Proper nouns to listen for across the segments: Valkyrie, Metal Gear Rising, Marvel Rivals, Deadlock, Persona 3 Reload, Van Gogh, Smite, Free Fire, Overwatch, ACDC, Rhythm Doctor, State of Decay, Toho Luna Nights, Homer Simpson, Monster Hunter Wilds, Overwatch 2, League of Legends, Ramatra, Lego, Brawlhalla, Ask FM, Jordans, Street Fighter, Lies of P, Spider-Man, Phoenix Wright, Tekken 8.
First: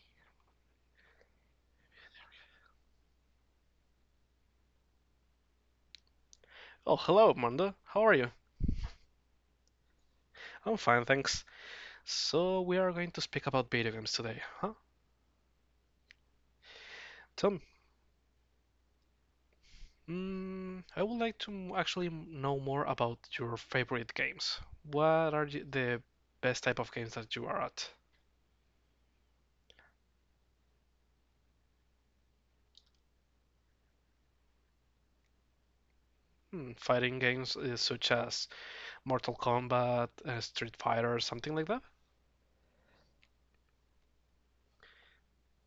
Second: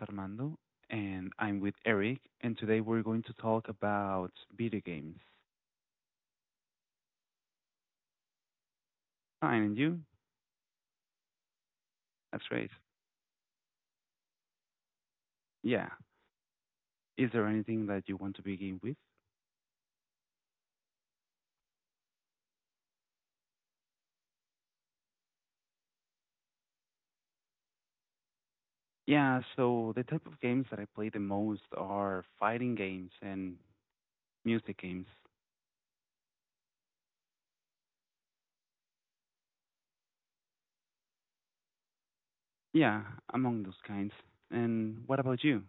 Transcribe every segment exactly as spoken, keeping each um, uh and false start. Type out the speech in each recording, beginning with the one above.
Armando and I'm with Eric, and today we're going to talk about video games. Oh, hello, Amanda. How are you? Fine, and you? I'm fine, thanks. That's So, great. we are going to speak about video games today, huh? Yeah. Is there Tell me, anything that you want to begin with? mm, I would like to m- actually know more about your favorite games. What are y- the best type of games that you are at? Yeah, so the type of games that I play the most are fighting games and music games. Hmm, fighting games uh, such as Mortal Kombat, uh, Street Fighter, something like that? Yeah, among those kinds. And what about you?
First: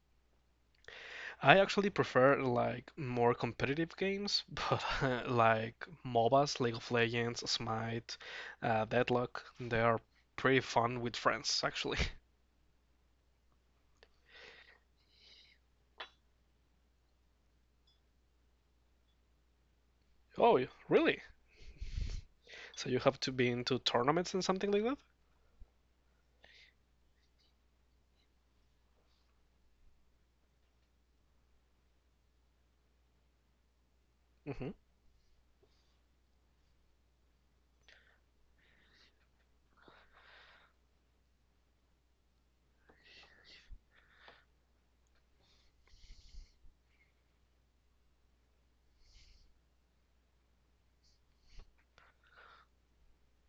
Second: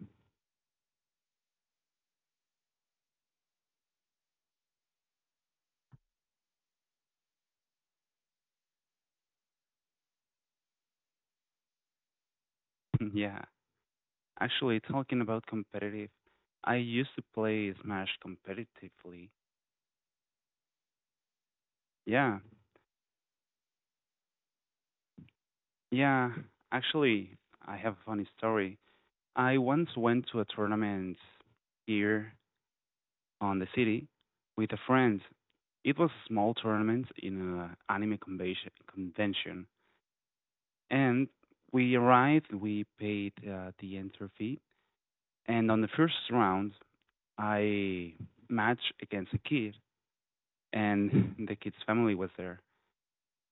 I actually prefer like more competitive games, but uh, like MOBAs, League of Legends, Smite, uh, Deadlock, they are pretty fun with friends actually. Yeah, actually, talking about competitive, I used to play Smash competitively. Oh, y- really? Yeah, So you have to be into tournaments and something like that? yeah, actually, I have a funny story. I once went to a tournament here on the city Hmm. with a friend. It was a small tournament in an anime convention, convention, and we arrived. We paid uh, the entry fee, and on the first round, I matched against a kid, and the kid's family was there.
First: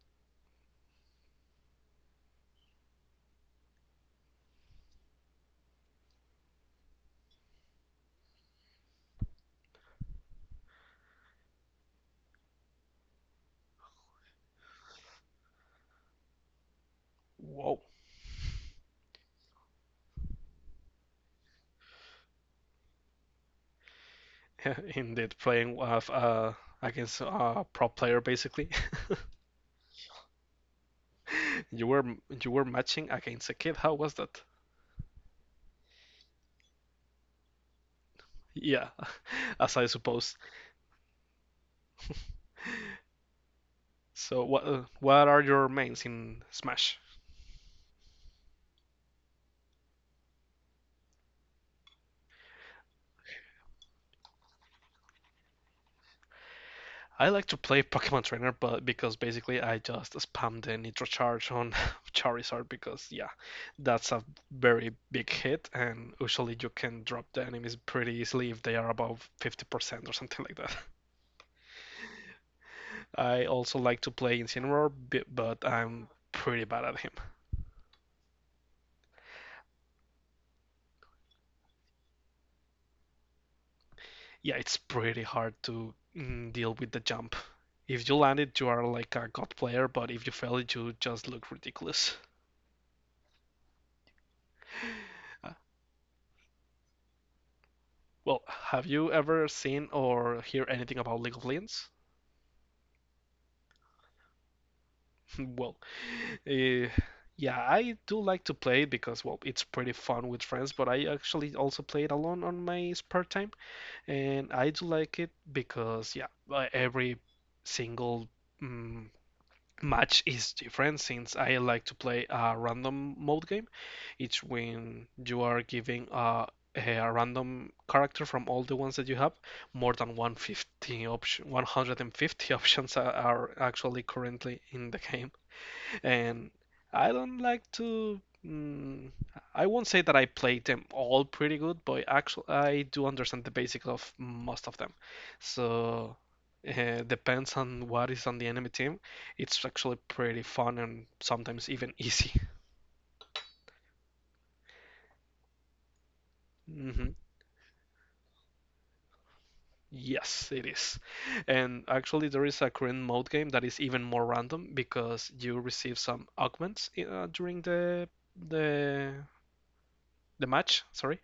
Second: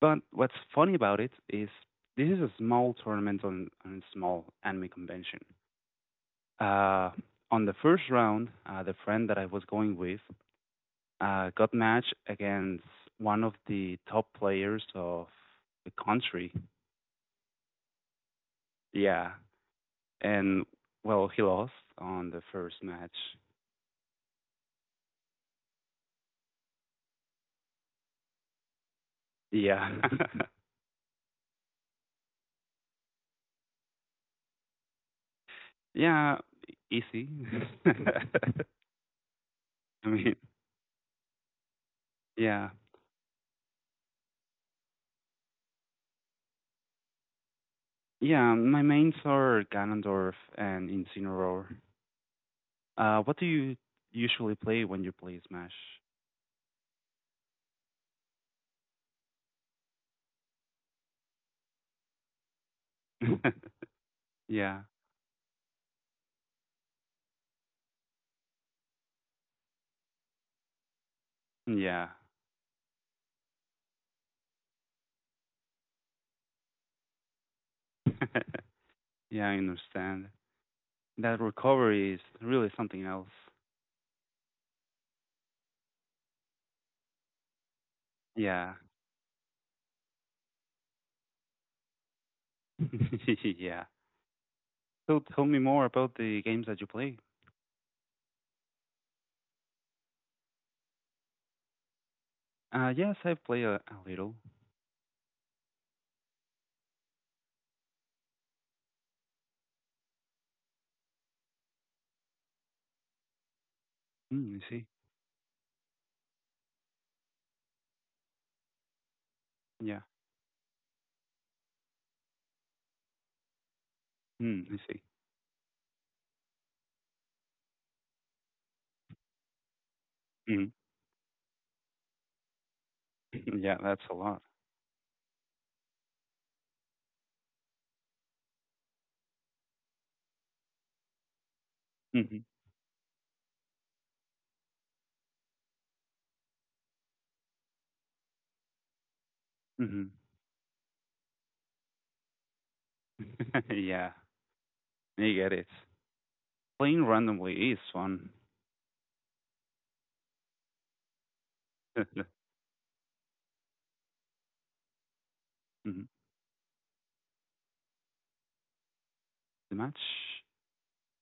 But what's funny about it is this is a small tournament on, on a small anime convention. Uh, on the first round, uh, the friend that I was going with uh, got matched against one of the top players of the country. Whoa. Yeah, and well, he lost on the first match. Indeed, playing uh, f- uh, against a pro player basically. Yeah, You were you were matching against a kid. How was that? yeah, easy. Yeah, as I I mean, suppose. yeah, So what uh, what are your mains in Smash? yeah. My mains are Ganondorf and Incineroar. Uh, what do you usually play when you play Smash? I like to play Pokemon Trainer, but because basically I just spam the Nitro Charge on Charizard because yeah, that's a Yeah, very big hit, and usually you can drop the enemies pretty easily if they are above fifty percent or something like that. yeah. I also like to play Incineroar, but I'm pretty bad at him. Yeah, I understand. That recovery is really something else. Yeah, it's pretty hard to mm, deal with the jump. If you land it, you Yeah. are like a god player, but if you fail it, you just look ridiculous. Yeah. So tell me more about the games that you play. Well, have you ever seen or hear anything about League of Legends? Uh, yes, I play a, a little. Well, eh, yeah, I do like to play it because, well, it's pretty fun with friends, but I actually also play it alone on my spare time. Mm, And I I see. do like it because, yeah, uh, every single mm, Yeah. match is different since I like to play a random mode game. It's Mm, I see. when you are giving a a random character from all the ones that you have more than 150 Mm. option, one hundred fifty options are, are Yeah, that's actually a lot. currently in the game, and I don't like to. Mm, I won't say that I play them all pretty good, but Hmm. actually I do understand the basics of most of them. So uh, depends on what is on the enemy team. It's actually Hmm. pretty fun and sometimes even easy. Yeah, I get it. Playing Hmm. randomly is fun. Yes, it is. And Mhm. actually, there is a current mode game that is even more random because you receive some augments i- uh, during the the The match? the match, sorry,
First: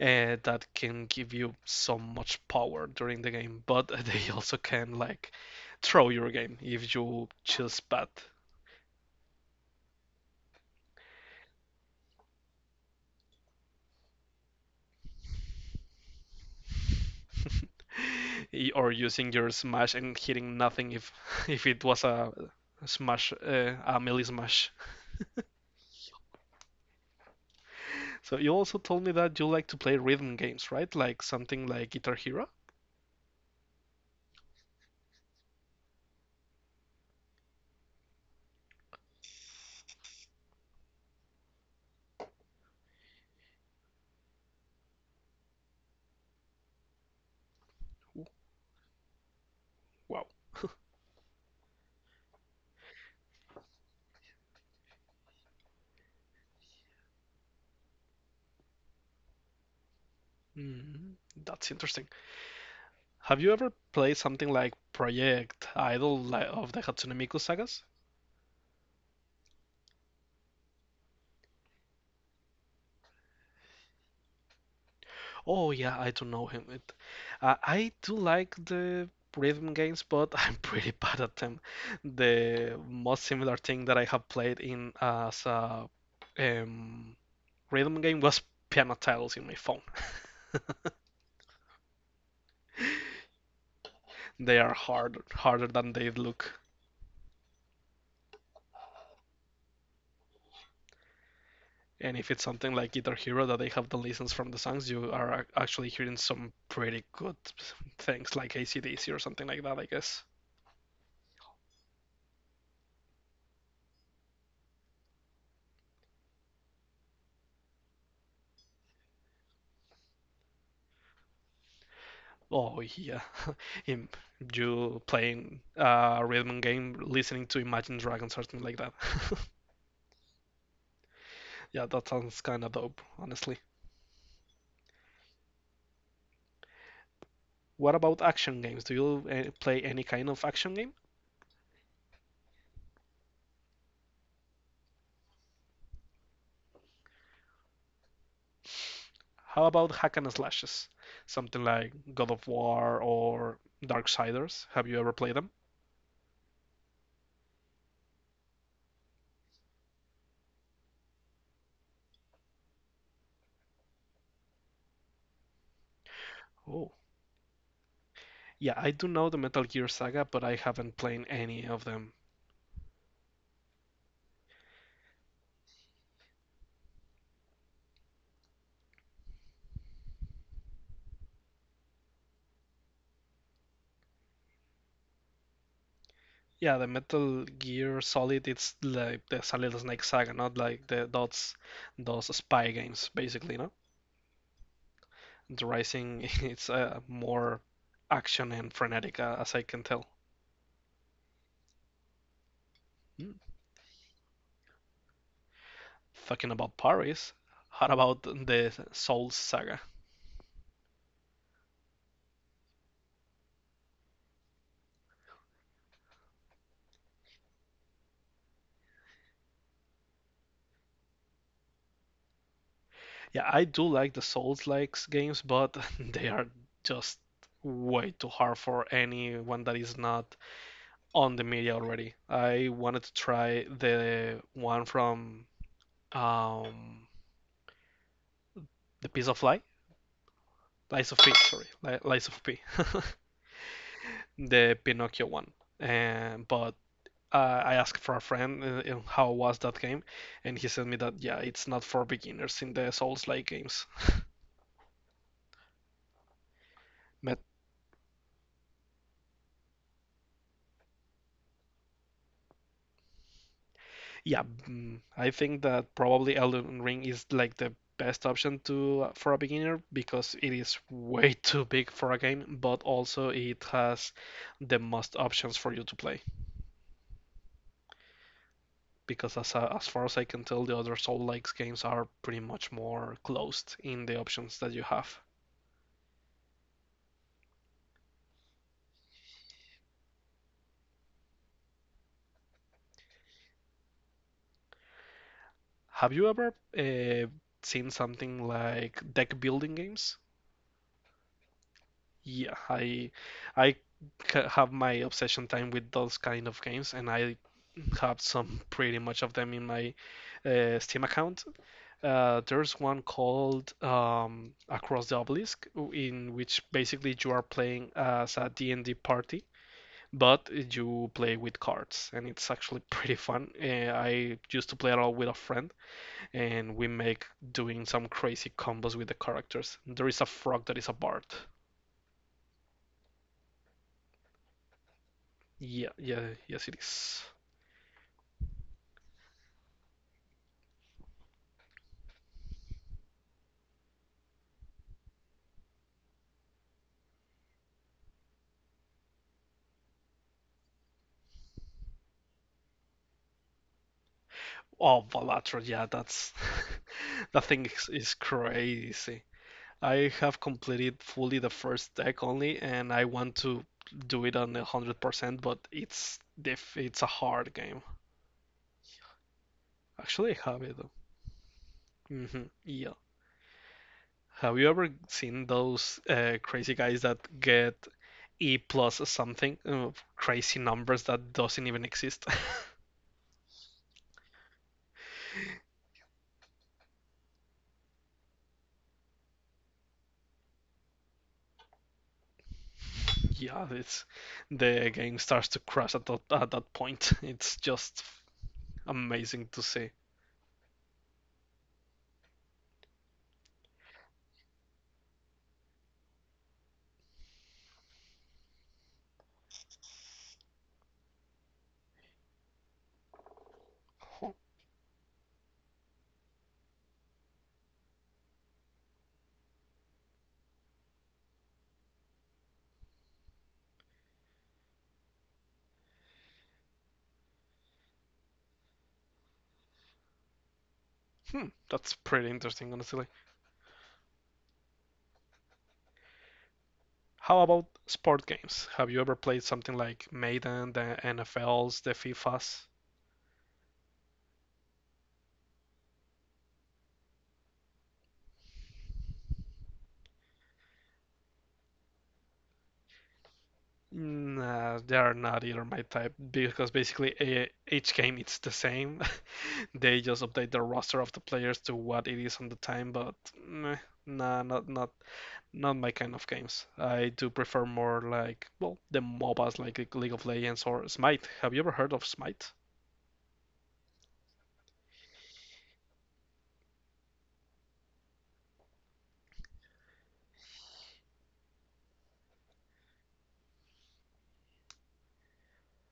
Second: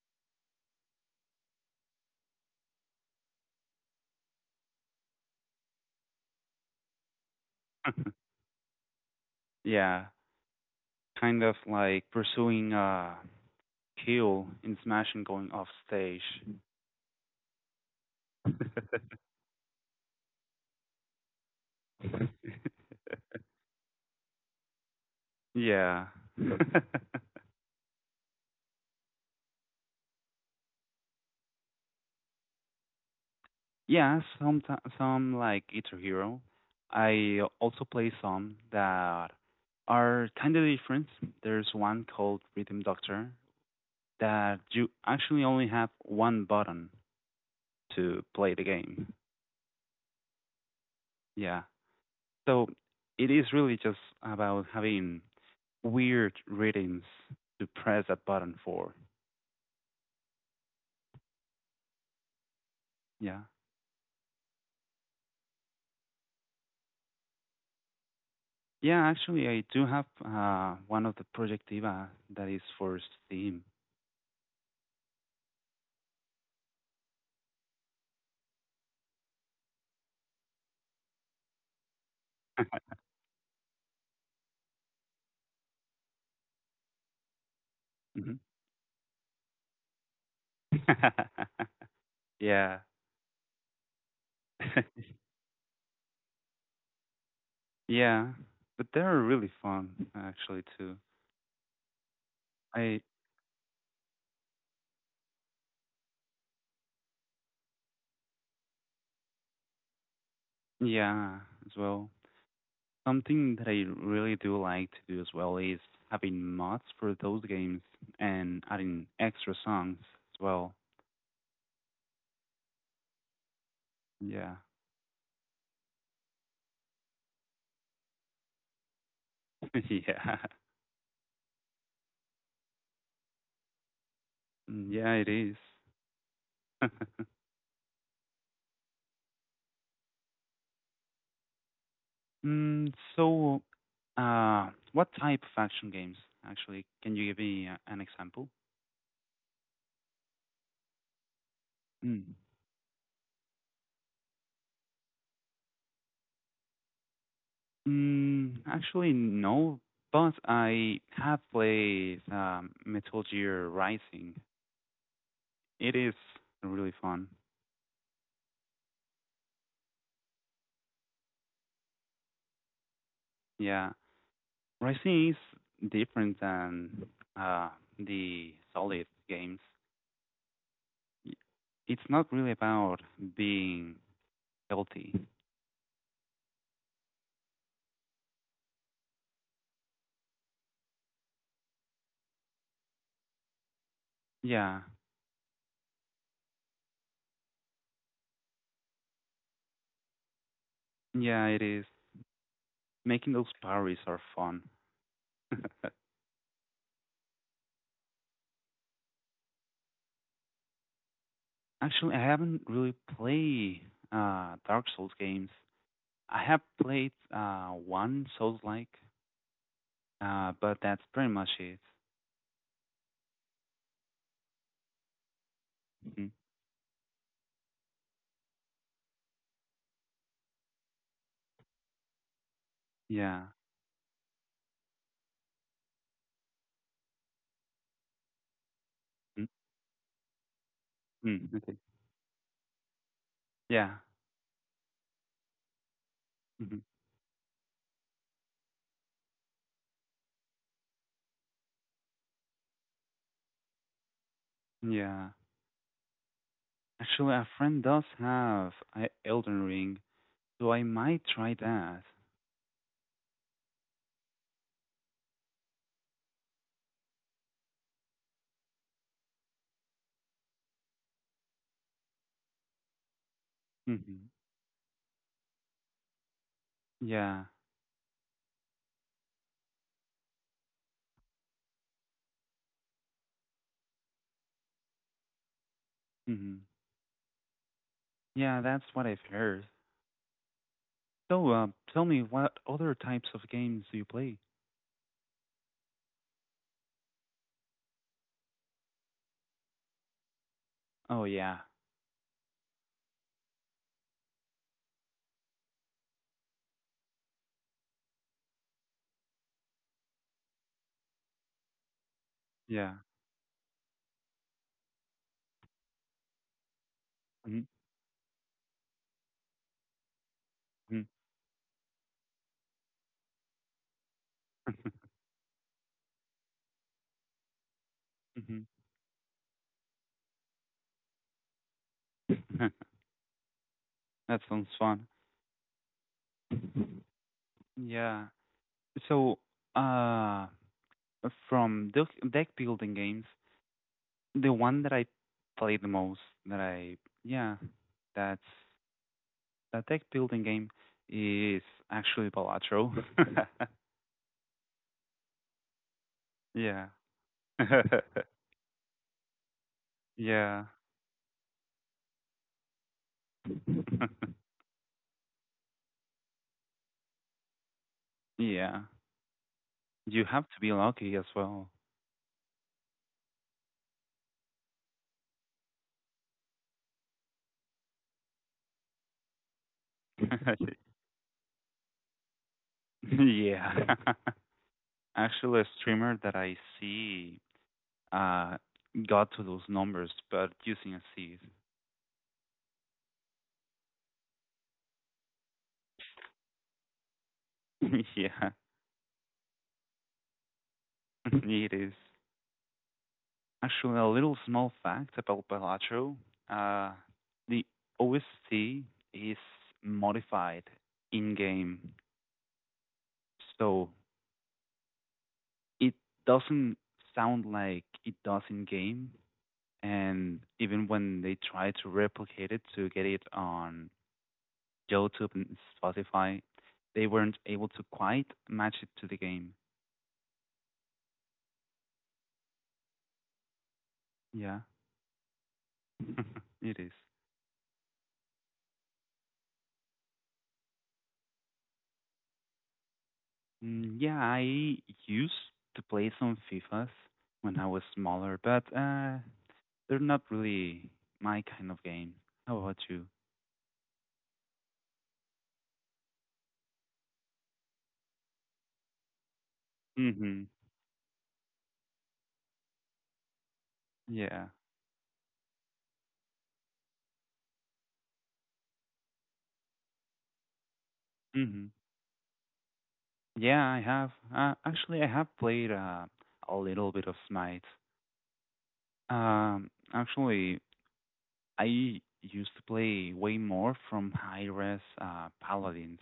uh, that can give you so much power during the game, but they also can like throw your game if you choose bad. Yeah, kind of like pursuing a kill in Smash and going off stage. Y- Or using your smash and hitting nothing if if it was a smash uh, a melee smash. Yeah. So you also told me that you like to play rhythm games, right? Like something like Guitar Hero? Yeah, some some like it's a hero. I also play some that are kind of different. There's one called Rhythm Doctor that you actually only have one button to play the game. Wow. Yeah. So it is really just about having weird rhythms to press that button for. Mm, that's interesting. Yeah. Have you ever played something like Project Idol li- of the Hatsune Miku sagas? Yeah, actually, I do have uh, one of the Project Diva that is for Steam. Oh yeah, I do know him. It, uh, I do like the rhythm games, but I'm pretty bad at them. The most similar thing that I have played in as a um, rhythm Mhm. game was Piano Tiles in my phone. Yeah. They are hard, harder than they look. Yeah, but they're really fun actually too. And if it's something I like Guitar Hero that they have the license from the songs, you are actually hearing some pretty good things like A C D C or something like that, I guess. Yeah, as well. Something that I really do like to do as well is having mods for those games and adding extra songs as well. Oh yeah, Yeah. you playing a rhythm game, listening to Imagine Dragons or something like that. Yeah. Yeah, that sounds kind of dope, honestly. Mm, yeah, it is. What about action games? Do you uh, play any kind of action game? Mm, so, uh, what type of action games actually? Can you give me uh, an example? How about hack and slashes? Something like Mm. God of War or Darksiders. Have you ever played them? Mm, actually, no, but I have played um, Metal Gear Rising. It is really Oh. fun. Yeah, I do know the Metal Gear Saga, but I haven't played any of them. Yeah, Rising is different than uh, the Solid games. Y- It's not really about being healthy. Yeah, the Metal Gear Solid, it's like the Solid Snake Saga, not like the those those spy games, basically, no? Yeah, The Rising, it's uh, more action and frenetic, uh, as I can tell. yeah, it is. Making Mm. those parries are fun. Talking about Paris, how about the Souls Saga? Actually, I haven't really played uh, Dark Souls games. I have played uh, one Souls-like, uh, but that's pretty much it. Yeah, I do like the Souls-like games, but Hmm. they are just way too hard for anyone that is not on the media already. I wanted to Yeah. try the one from um, the Piece Mm. of Light, Lies of P, Mm, sorry, okay. Li- Lies of P, Yeah. the Pinocchio one. And but Hmm. uh, I asked for a friend uh, how was that game, and he said me that yeah, it's not for beginners in the Souls-like games. Yeah. Actually, a friend does have a Elden Ring, so I might try that. Yeah, mm, I think that probably Elden Ring is like the best option to uh, for a beginner because it is way too big for a game, but also it has Hmm. the most options for you to play. Yeah. Because as a- as far as I can tell, the other Soul-like games are pretty much more closed in the options that you have. Hmm. Yeah, that's what I've heard. So, uh, tell me, what other types of games do you play? Have you ever uh, seen something like deck building games? Oh, yeah. Yeah, I I ca- have my obsession time with those kind of games, and I have some pretty much of them in my uh, Steam account. Uh, there's Yeah. one called um, Across the Obelisk, in which basically you are Hmm. playing as a D and D party, but Hmm. you play with cards, and it's actually pretty fun. Uh, I used to play it all with a friend, and we make doing some crazy combos with the characters. There is a frog that is a bard. That sounds fun. Yeah, yeah, yes, it is. Yeah. So, uh, from deck deck building games, the one that I play the most, that I yeah, that's that deck building game is actually Balatro. Oh, Balatro, yeah, that's Yeah, that thing is, is crazy. I have yeah, completed fully the first deck only, and I want to do it on one hundred percent, but it's diff- it's a hard game. yeah. You Actually, have I to have be it. lucky as well. Hmm. Yeah. Have you ever seen those uh, crazy guys that get E plus something, uh, crazy numbers that doesn't even exist? Yeah. Actually, a streamer that I see uh got to those numbers, but using a seed. Yeah, it's the game starts to crash at that, at that point. It's just Yeah, amazing to see. it is. Actually, a little small fact about Balatro. Uh, the O S T is modified in game, so Huh. it doesn't sound like it does in game. And even when they try to replicate it to get it on YouTube and Spotify, they weren't able to quite match it to the game. Hmm, that's pretty interesting, honestly. Yeah, it is. How about sport games? Have you ever played something like Madden, the N F Ls, the FIFAs? Mm, yeah, I used to play some FIFAs when I was smaller, but uh, they're not really my kind of game. How about you? Nah, they are not either my type because basically eh, each game it's the same. They just Mm-hmm. update the roster of the players to what it is on the time, but meh, Yeah. nah, not not not my kind of games. I do prefer more like well the MOBAs like League of Legends or Smite. Mm-hmm. Have you ever heard of Smite? Yeah, I have. Uh, actually, I have played uh, a little bit of Smite. Um, actually, I used to play way more from high res uh, paladins.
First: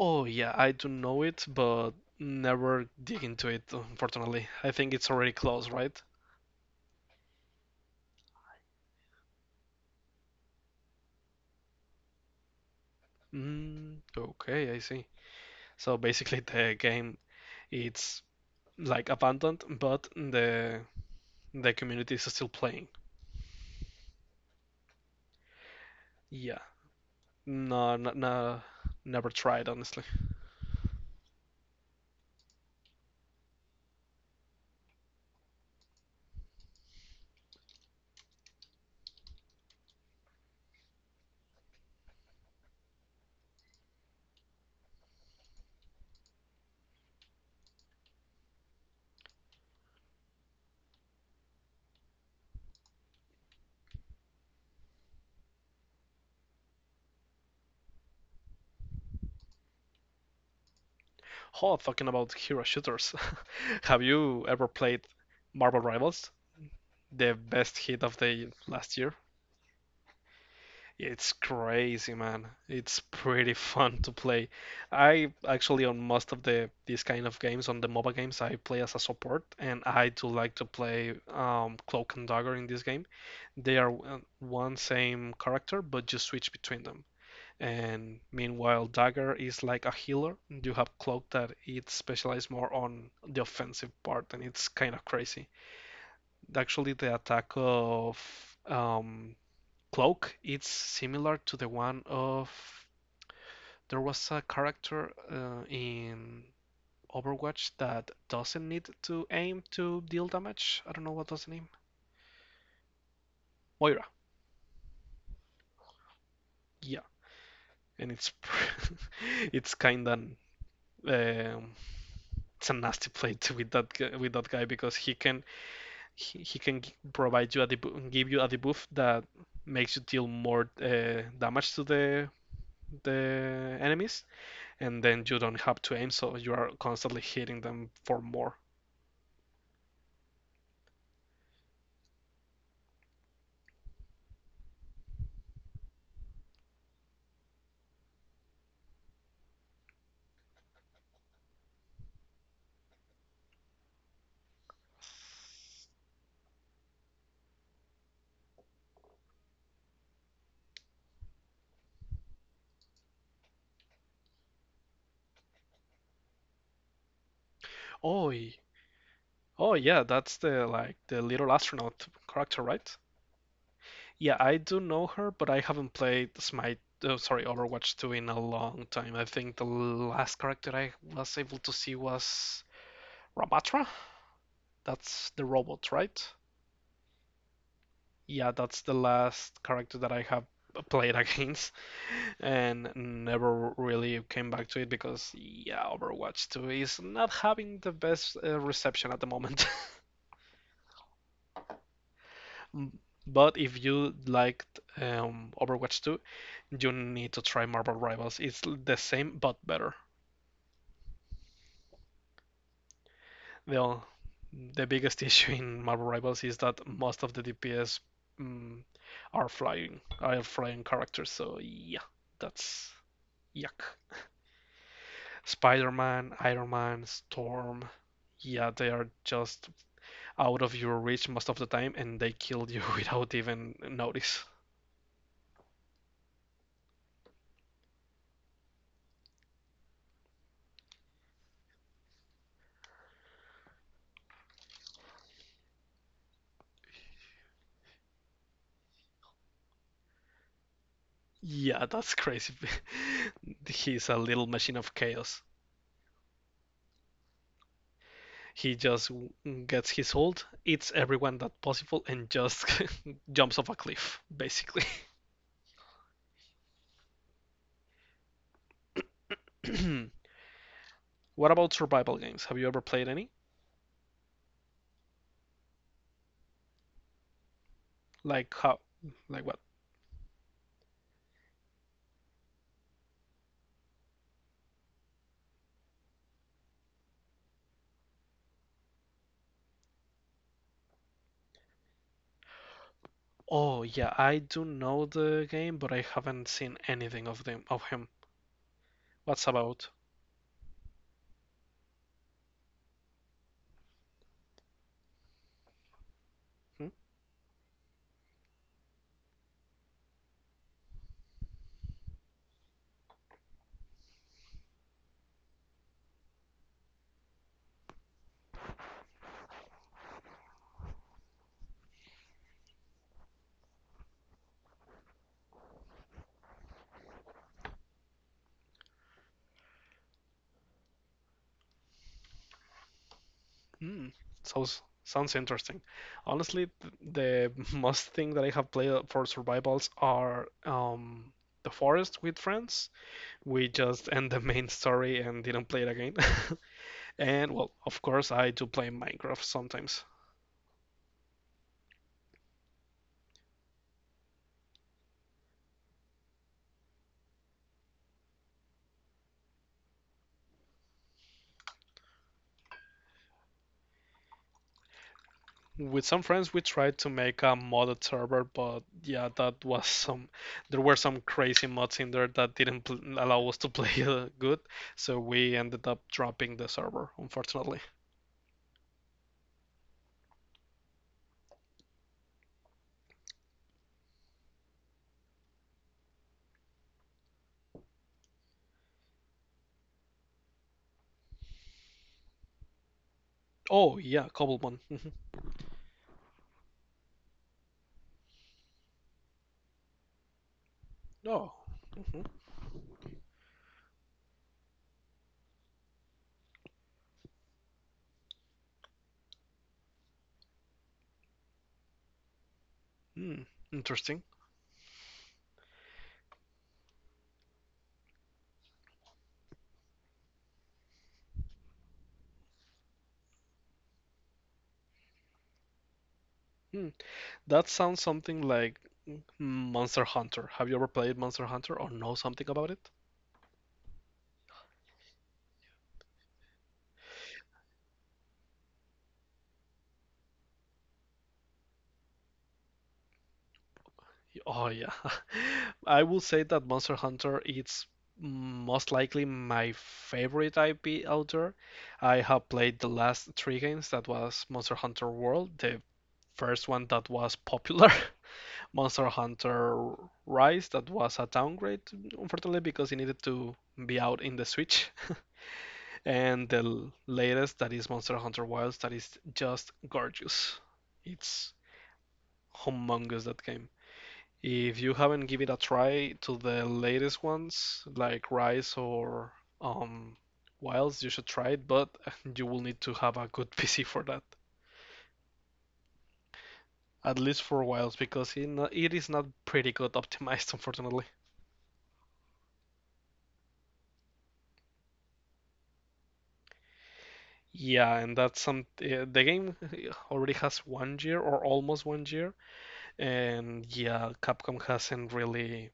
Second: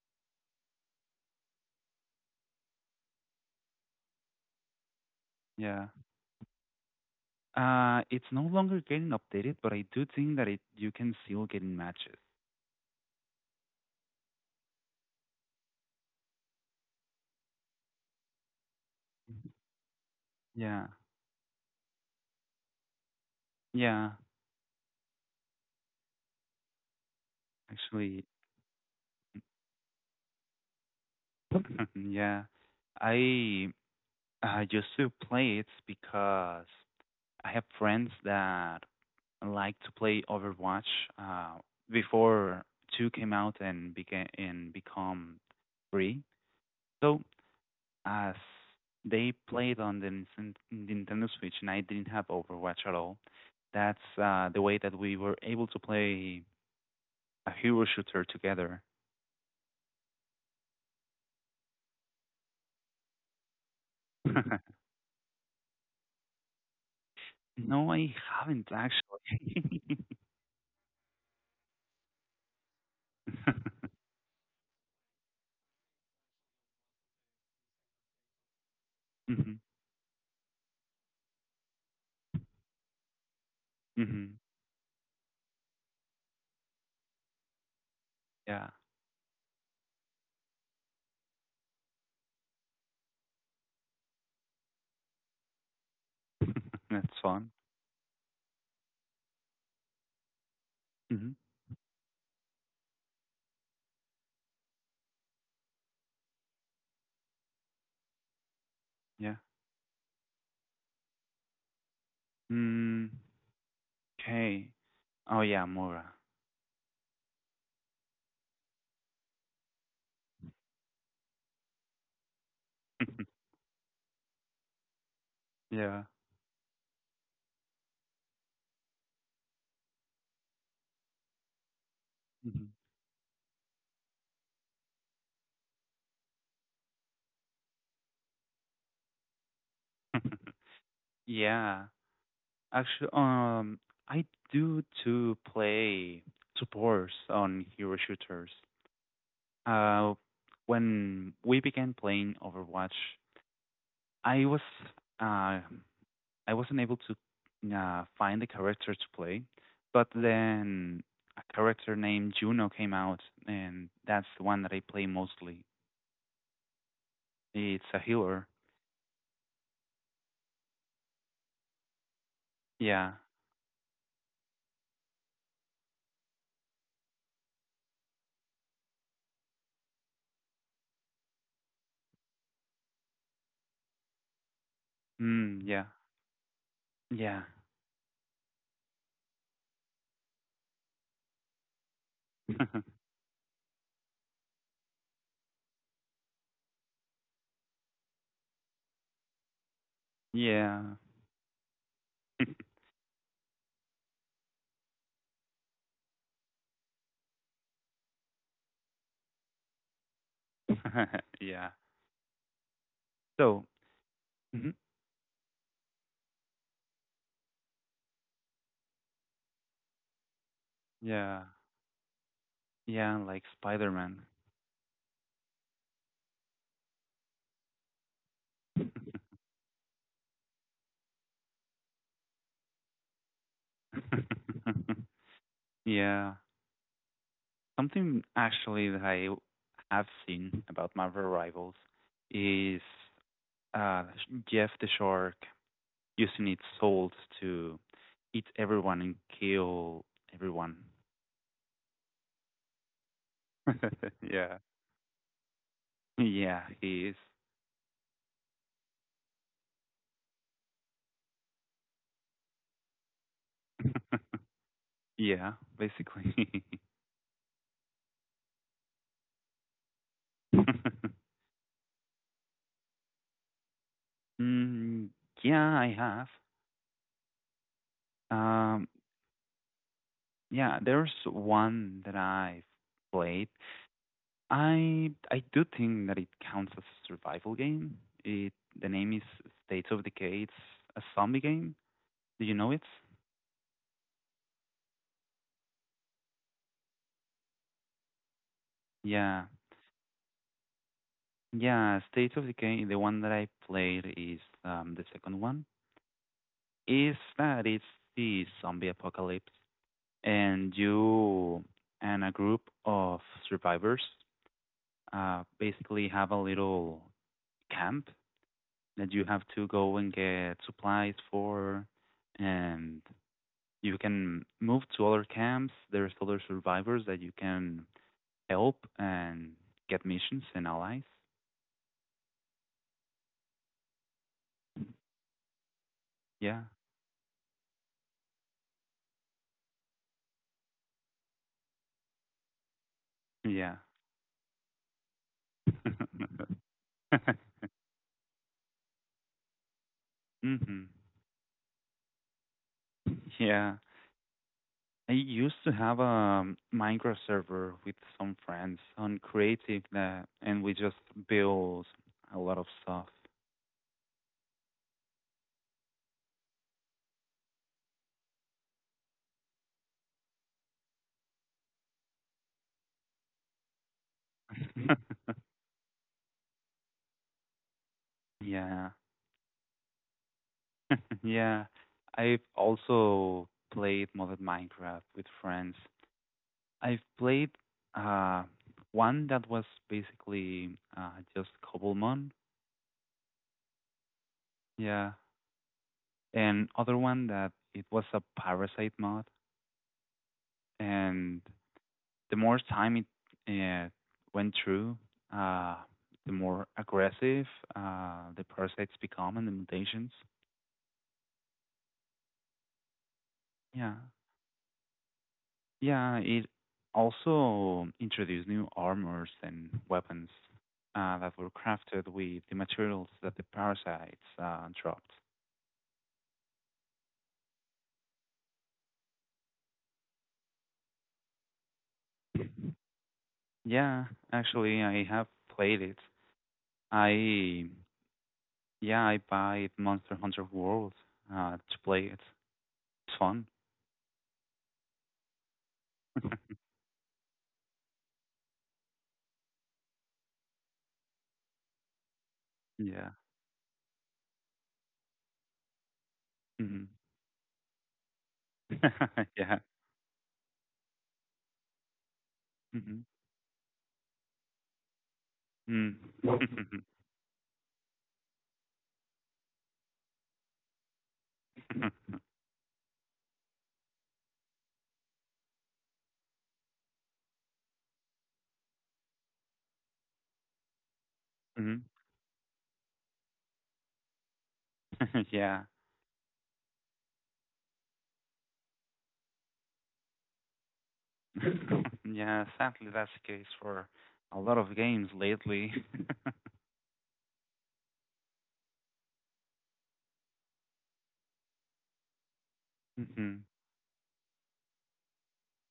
Oh yeah, I do know it, but never dig into it, unfortunately. I think it's already closed, Yeah. right? Uh, it's no longer getting updated, but I do think that it you can still get in matches. Mm, okay, I see. So basically the game it's like Mhm. abandoned, but the Yeah. the community is still playing. Yeah, Yeah. No, no, actually, no, never tried, honestly. yeah. I I used to play it because I have friends that like to play Overwatch uh, before two came out and became and become free. So as they played on the Ninten- Nintendo Switch and I didn't have Overwatch at all, that's uh, the way that we were able to play a hero shooter together. Oh, talking about hero shooters. Have you ever played Marvel Rivals? The No, best I hit of haven't the last year? actually. It's crazy, man. It's pretty fun to play. I actually on most of the these kind of games, on the MOBA games, I play as a Mhm, support, and I do like to play um, Cloak and Dagger in this game. They are mhm. uh, one same character, but you switch between them. And Yeah, meanwhile, Dagger is like a healer. And You have Cloak that it's specialized more on the offensive part, and it's kind of crazy. Actually, that's the fun. attack of um, cloak. It's Mhm, similar to the one of there was a character uh, in Overwatch that doesn't need to yeah. aim to deal damage. I don't know what was the name. Mm, Moira. okay. Oh yeah, Mora. Yeah, and it's it's kind of um, it's a nasty play with that with that guy because he can Yeah. he, he can provide you a debu- give you a debuff that makes you deal more uh, damage to the Mhm. the enemies and then you don't have to aim, so you are constantly hitting them for more. Yeah. Actually, um, I do to play supports on hero shooters. Uh, when we began playing Overwatch, I was uh I wasn't able to uh, find the character to play, but then a character named Juno came out, and that's the one that I play mostly. It's a Oh, healer. oh yeah, that's the like the little astronaut character, right? Yeah. Yeah, I do know her, but I haven't played Smite. Oh, sorry, Overwatch two in a long time. I think the last character I was able to see was Ramatra. That's the Mm, yeah. robot, right? Yeah. Yeah, that's the last character that I have played against and never really came back to it because, yeah, Overwatch two is not having the best uh, reception at the moment. Yeah. But if you liked um, Overwatch two, you need to try Marvel Rivals. It's the same but better. Yeah. So, The, mhm. the biggest issue in Marvel Rivals is that most of the D P S mm, are flying, are flying characters, Yeah. so yeah, that's Yeah, like yuck. Spider-Man. Spider-Man, Iron Man, Storm. Yeah, they are just out of your reach most of the time, and they kill you without even notice. Yeah. Something actually that I have seen about Marvel Rivals is uh, Jeff the shark using its souls to eat everyone and kill everyone. Yeah, that's crazy. He's a little Yeah. machine of chaos. Yeah, he He just gets his ult, eats everyone that possible, and just jumps off a is. cliff, basically. Yeah, basically. What about survival games? Have you ever played any? Mm, yeah, I have. Like how? Um, Like what? yeah, there's one that I've played. I I do think that it counts as a survival game. It The name is States of Decay. It's a zombie game. Do you know it? Oh yeah, I do know the game, but I haven't seen anything of them of him. What's Yeah. about? Yeah, State of Decay, the one that I played is um, the second one. Hmm? Is that it's the zombie apocalypse, and you and a group of survivors uh, basically have a little camp that you have to go and get supplies for, and you can move to other camps. There's other survivors that you can help and get missions and allies. Hmm. Sounds sounds interesting. Honestly, Yeah, th- the most thing that I have played for survivals are um, the forest with friends. We yeah. just end the main story and didn't play it again. And well, of course, I do play Minecraft sometimes. Mhm. Yeah. I used to have a um, micro server with some friends on Creative that, and we just build a lot of stuff. With some friends, we tried to make a modded server, but yeah, that was some. There were some crazy mods in there that didn't pl- allow us to play uh, good, so we ended up dropping the server, unfortunately. Yeah. Yeah. I've also played modded Minecraft with friends. I've played uh one that was basically uh just Cobblemon. Oh, yeah, Cobblemon. Mhm. Yeah. And other one that it was a Parasite mod and Oh, hmm. the more time it uh, went through, uh, the more aggressive uh, the parasites become and the mutations. Hmm, Yeah, interesting. yeah. It also introduced new armors and weapons uh, that were crafted with the materials that the parasites uh, dropped. Hmm. That sounds something like mm, Monster Hunter. Have you ever played Monster Hunter or know something about it? Yeah, actually, I have played it. I Yeah, I buy Monster Hunter World uh, to play it. It's fun. Oh, yeah. I will say that Monster Hunter is most likely my favorite I P out there. I have played the Yeah. last three games that was Monster Hunter World, the first Hmm. one that was popular. Monster Yeah. Hunter Rise that was a downgrade, unfortunately, because it Mhm. needed to be out in the Switch. Mm. And the latest that is Monster Hunter Wilds that is just gorgeous. It's humongous that game. If you haven't given it a try to the latest ones like Rise or um, Wilds, you should try it, Mhm. but you will need to have a good P C for that. Yeah. At least for Wilds, because it, no- it is not pretty good optimized, unfortunately. Yeah, sadly, that's the case for a lot of games lately. Yeah, and that's some. Uh, the game already has one year or almost one year, Hmm. and yeah, Capcom hasn't really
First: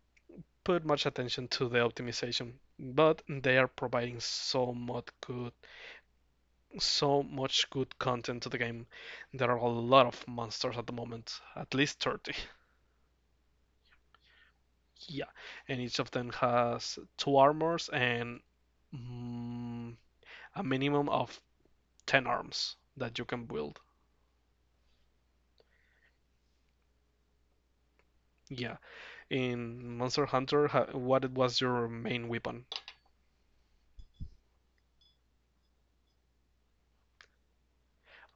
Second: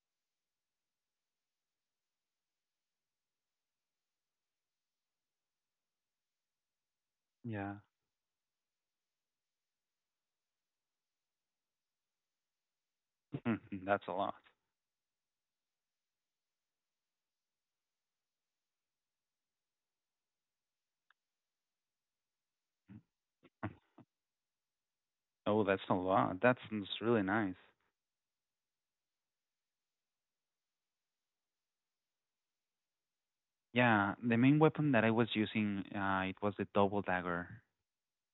put much attention to the optimization, but they are providing so much good, so much Yeah. good content to the game. There are a lot of monsters at the moment, at least thirty. That's a lot. Yeah, and each of them has two armors and mm, a minimum of ten arms that you can build. Oh, that's a lot. That's, that's really nice. Yeah, in Monster Hunter, ha- what was your main weapon? Yeah, the main weapon that I was using, uh, it was the double dagger.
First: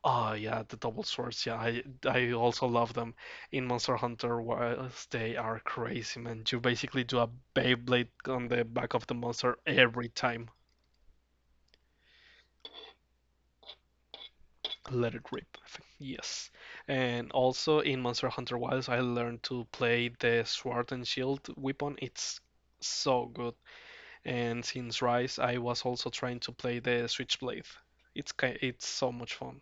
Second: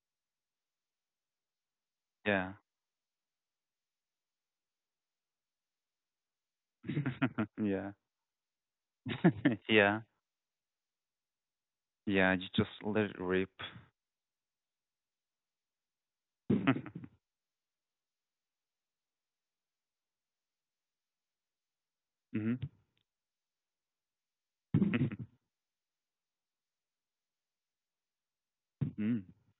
Oh yeah, the double swords. Yeah, I I Yeah. also love them in Monster Hunter. Was they are crazy, man. You basically do a Yeah. Beyblade on the back of the monster Yeah. every time. Yeah, you just let it rip. Let it rip. Yes. And also in Monster Hunter Wilds, I learned to play the sword and shield weapon. It's Hmm. so good. And since Rise, I was also trying to play the Switchblade. It's ki- it's so Mm. much fun.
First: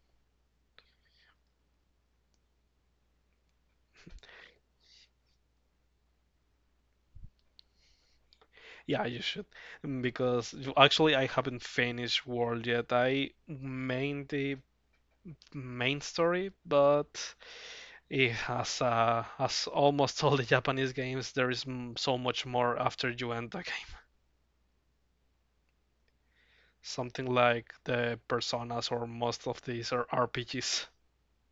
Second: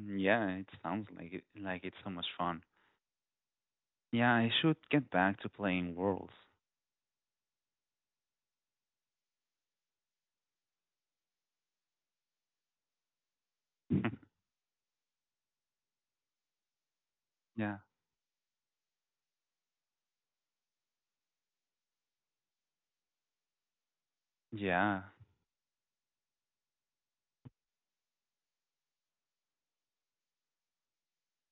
Mm, yeah, it sounds like it like it's so much fun. Yeah, I should get back to playing Worlds. Yeah, you should. Mm, Because you- actually, I haven't finished World yet. I main the main story, but Yeah. it has uh, as almost all the Japanese games, there is m so much more after you end the game. Yeah. Something like the Personas or most of these are R P Gs.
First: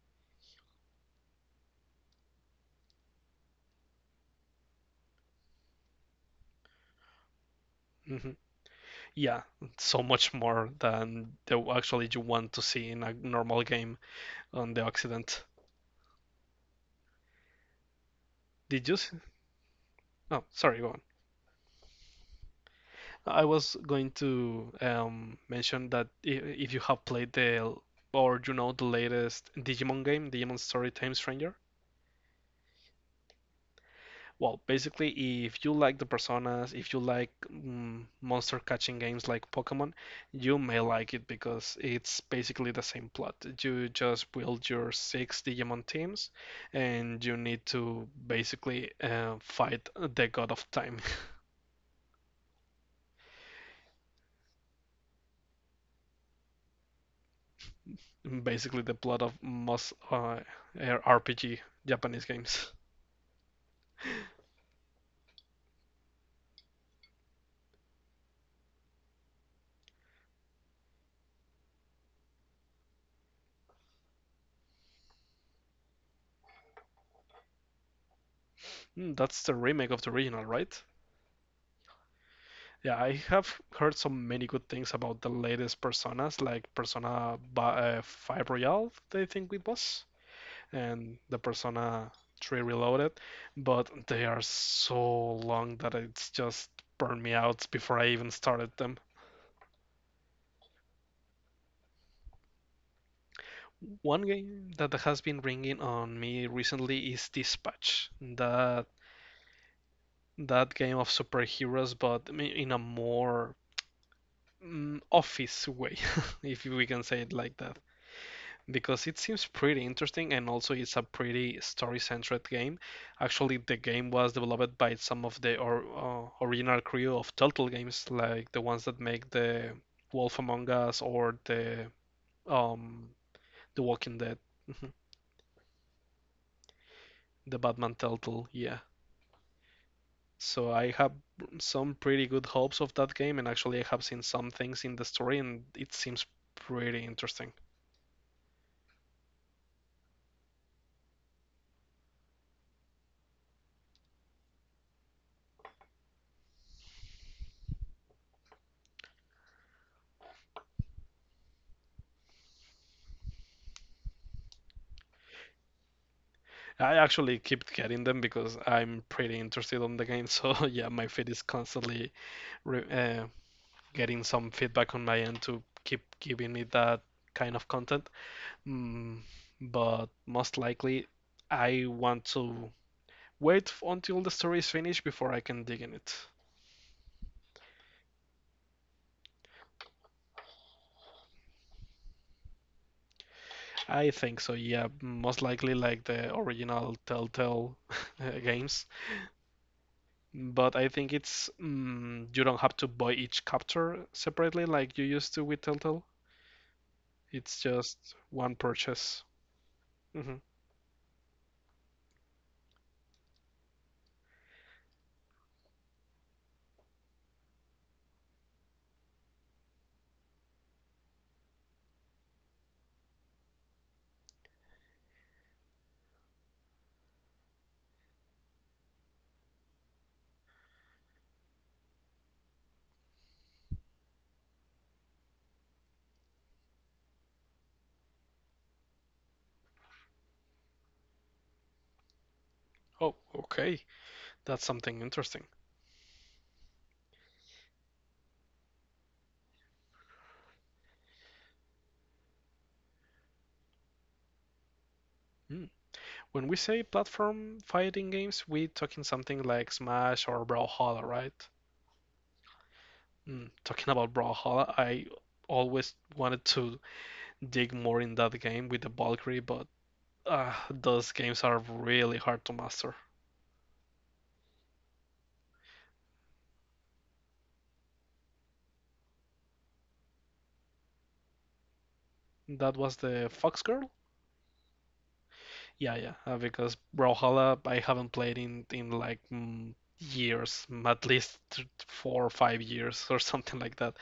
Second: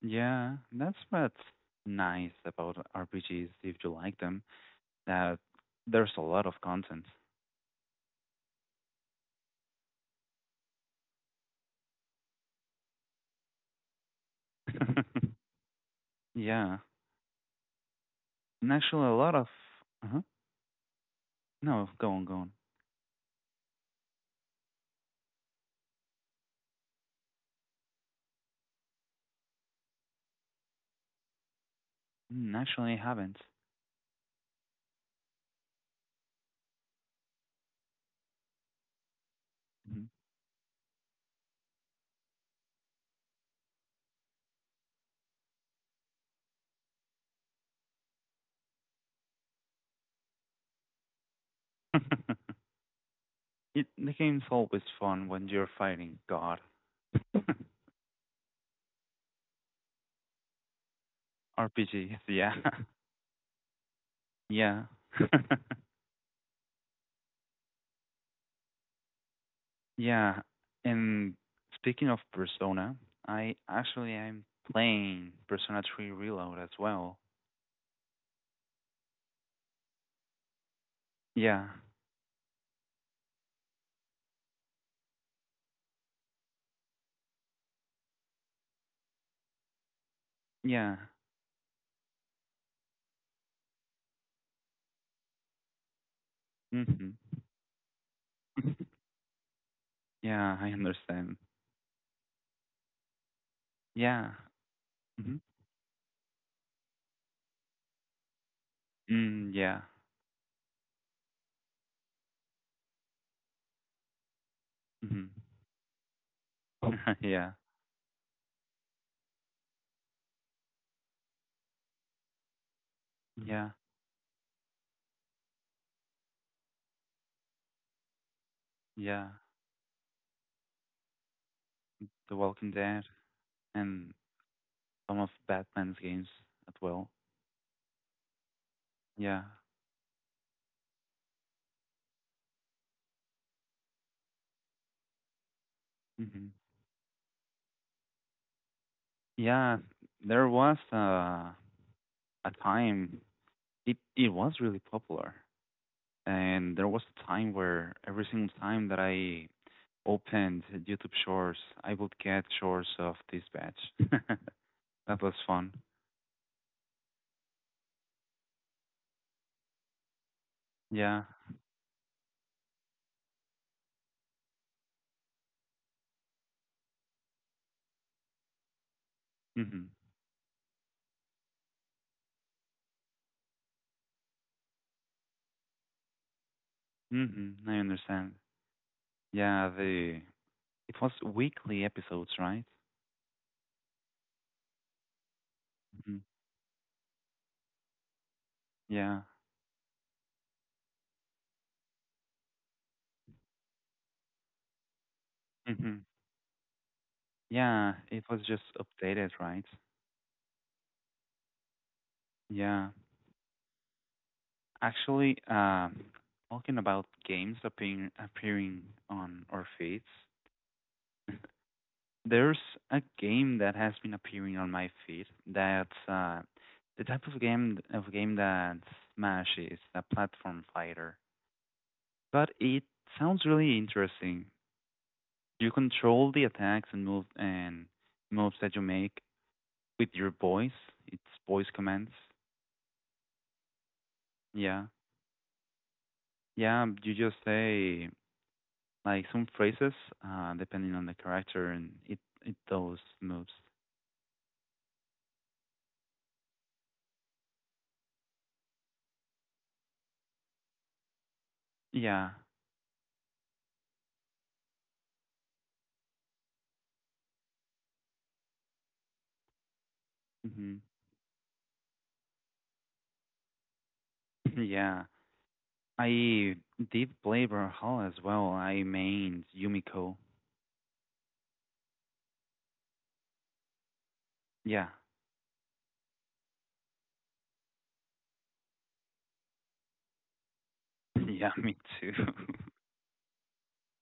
Yeah. That's what's nice about R P Gs if you like them, that there's a lot of content. Hmm. Yeah, so much more than the actually you want to see in a normal game on the Occident. Yeah. And Did you? actually s- a lot of uh-huh. Oh, sorry, go on. No, go on, go on. I was going to um, mention that if, if you have played the or you know the latest Digimon game, Digimon Story Time Stranger. Mm, actually I haven't. Well, basically, if you like the personas, if you like mm, monster catching games like Pokemon, Mhm. you may like it because it's basically the same plot. You just build your six Digimon teams, and you need to basically uh, fight the God of Time. It, the game's always fun when you're fighting God. Basically the plot of most uh, R P G R P Gs, Japanese yeah. games. Yeah. Yeah, and speaking of Persona, I actually am playing Persona three Reload as well. Mm, that's the remake of the original, right? Yeah, Yeah, I have heard so many good things about the latest Personas, like Persona uh, five Royal, I think it was, yeah. and the Persona three Reloaded, but they are so long that it's just Hmm. burned me out before I even started them. Yeah, I understand. One Yeah. game that has Hmm. been ringing on me recently is Dispatch, that Mm, yeah. that game of superheroes, but in a more mm, Hmm. office way, if we can say it Yeah, like that. Because it seems pretty interesting, and also it's a pretty story-centered game. Actually, yeah, the game was developed by some of the or, uh, original crew of Telltale games, like the ones that yeah. make the Wolf Among Us or the The Walking Dead um, The and Walking Dead, some of Batman's games as well. the Batman Telltale, yeah. Yeah. So I have some pretty good hopes of that game, and actually I have seen some things in the story, and it seems Hmm. pretty interesting. Yeah, there was uh, a time it it was really popular. And there was a time where every single time that I opened YouTube Shorts, I would get Shorts of this batch. That was fun. I actually keep getting them because I'm pretty interested on the game. So yeah, my Yeah. feed is constantly re uh, getting some feedback on my end to keep giving me that kind of content. Mm, Mhm. but most likely, I want to wait f- until the story is finished before I can dig in it. Mhm. I understand. Yeah. The it was weekly episodes, right? I think so, yeah. Most likely like Mhm. the original Telltale games. Yeah. But I think it's mm, you don't have to buy each capture separately like you used to with Mhm. Telltale. It's Yeah. just It was one just updated, purchase. right? Mhm. Yeah. Actually, um, talking about games appearing appearing on our feeds. There's a game that has been appearing on my feed that's uh, the type of game of game that Smash is, a platform fighter. But it sounds really interesting. You control the attacks and moves and moves that you make with your voice. It's voice commands. Oh, okay. That's Yeah, something interesting. yeah. You just say like some phrases uh, depending on the character, and it it does moves. Hmm. When we say platform fighting games, we are talking something like Smash or Brawlhalla, right? Yeah. Mm, talking about Brawlhalla, I always wanted to dig more in that game with the Valkyrie, but Uh, hmm. those games are really hard to master. Yeah. I did play Brawlhalla as well. I mained Yumiko. That was the Fox Girl? Yeah. Yeah, yeah. Uh, because Brawlhalla, I haven't played in, in like mm, years, mm, at least Yeah, th- me too. four or five years or something like that.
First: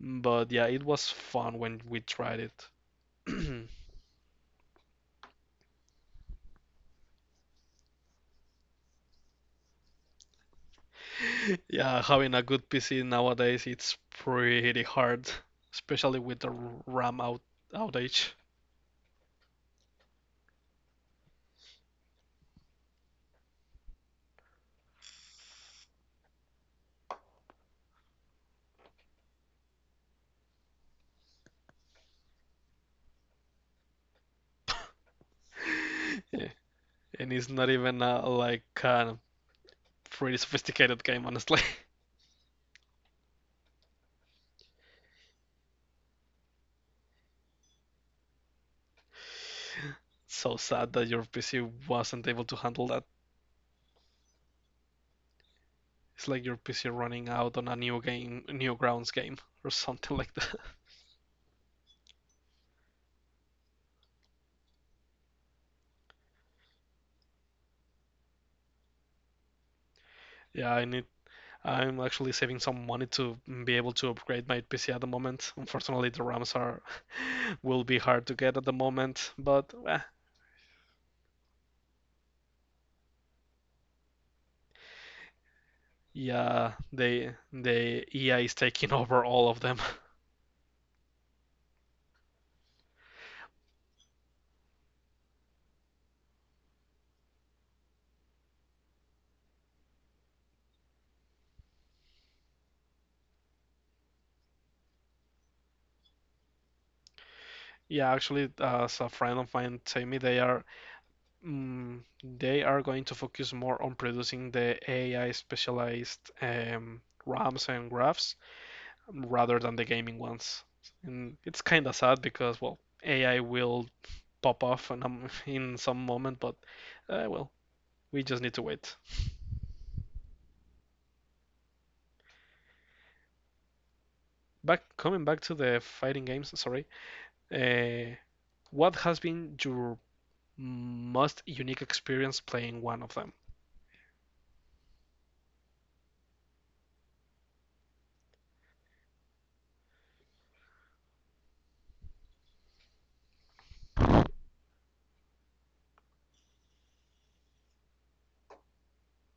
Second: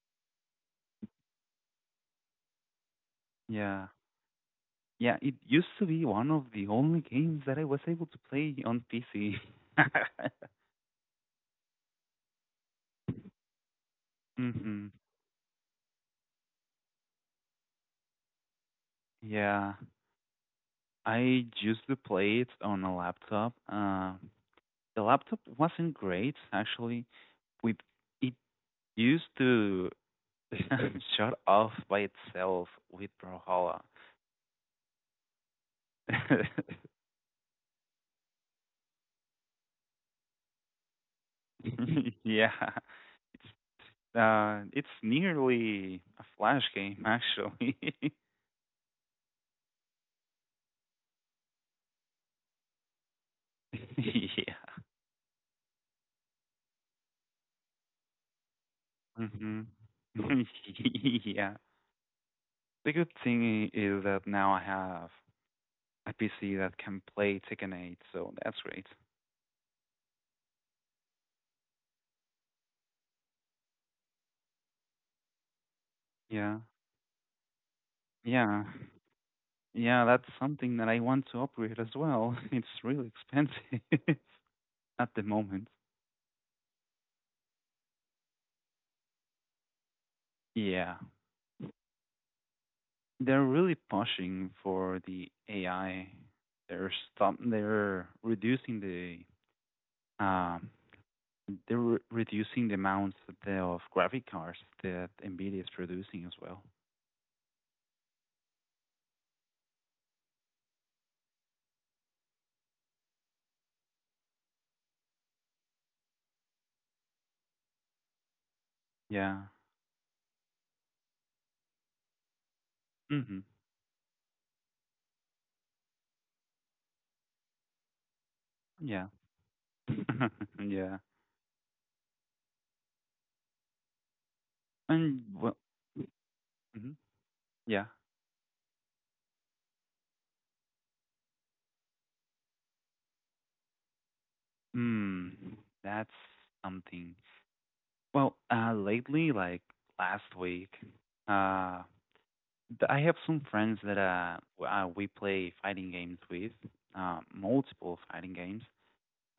But yeah, it was fun when we tried it. Yeah. Yeah, it used to be one of the only games that I was able to play on P C. Yeah, having a good P C nowadays, it's Hmm. pretty hard, especially with the r- RAM out outage. Yeah. I used to play it on a laptop. Uh, the laptop wasn't great, actually. We it used to shut off by itself with Brawlhalla. Yeah, and it's not even a, like a pretty sophisticated game, honestly. Yeah, Uh, it's nearly a flash game, actually. So sad that your P C wasn't able to handle that. Yeah. It's like your P C running out on a new game, new grounds game, Hmm. or something like that. yeah. The good thing is that now I have a P C that can play Tekken eight, so that's great. Yeah, I need. I'm actually saving some money to be able to upgrade my P C at the moment. Unfortunately, the RAMs Yeah. are will be hard to get at Yeah. the moment, but eh, Yeah, that's something that I want to upgrade as well. It's really expensive at the moment. yeah, they the E A is taking over all of them. Yeah. They're really pushing for the A I. They're stop they're reducing the um They're re- reducing the amounts of the- of graphic cards that NVIDIA is producing as well. Yeah, actually, as a friend of mine told me, they are Mm, they are going to focus more on producing the A I specialized um, RAMs and graphs Yeah. rather than the gaming ones. And it's kind of sad because, well, Hmm. A I will pop off in, um, in some moment, but uh, well, we just need to wait. Yeah. Yeah. Back And coming back to well, the fighting games, sorry. mhm. Yeah. Uh, what has been your most unique experience playing one of them? Mm, that's something. Well, uh, lately, like last week, uh, th- I have some friends that uh, w- uh we play fighting games with, uh, multiple fighting games.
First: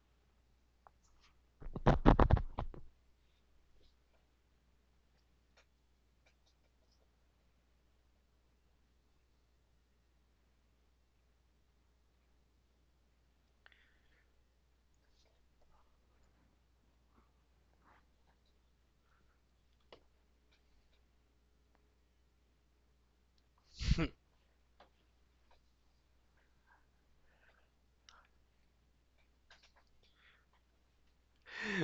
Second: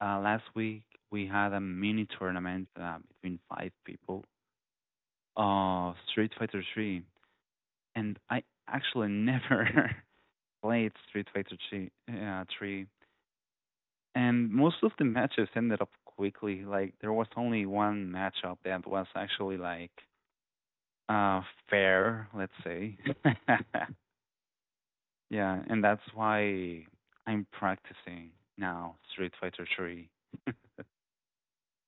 Uh, last week we had a mini tournament uh, between five people. Uh, Street Fighter three. And I actually never played Street Fighter three, uh, three. And most of the matches ended up quickly. Like, there was only one matchup that was actually, like, uh, fair, let's say. Yeah, and that's why I'm practicing now Street Fighter three.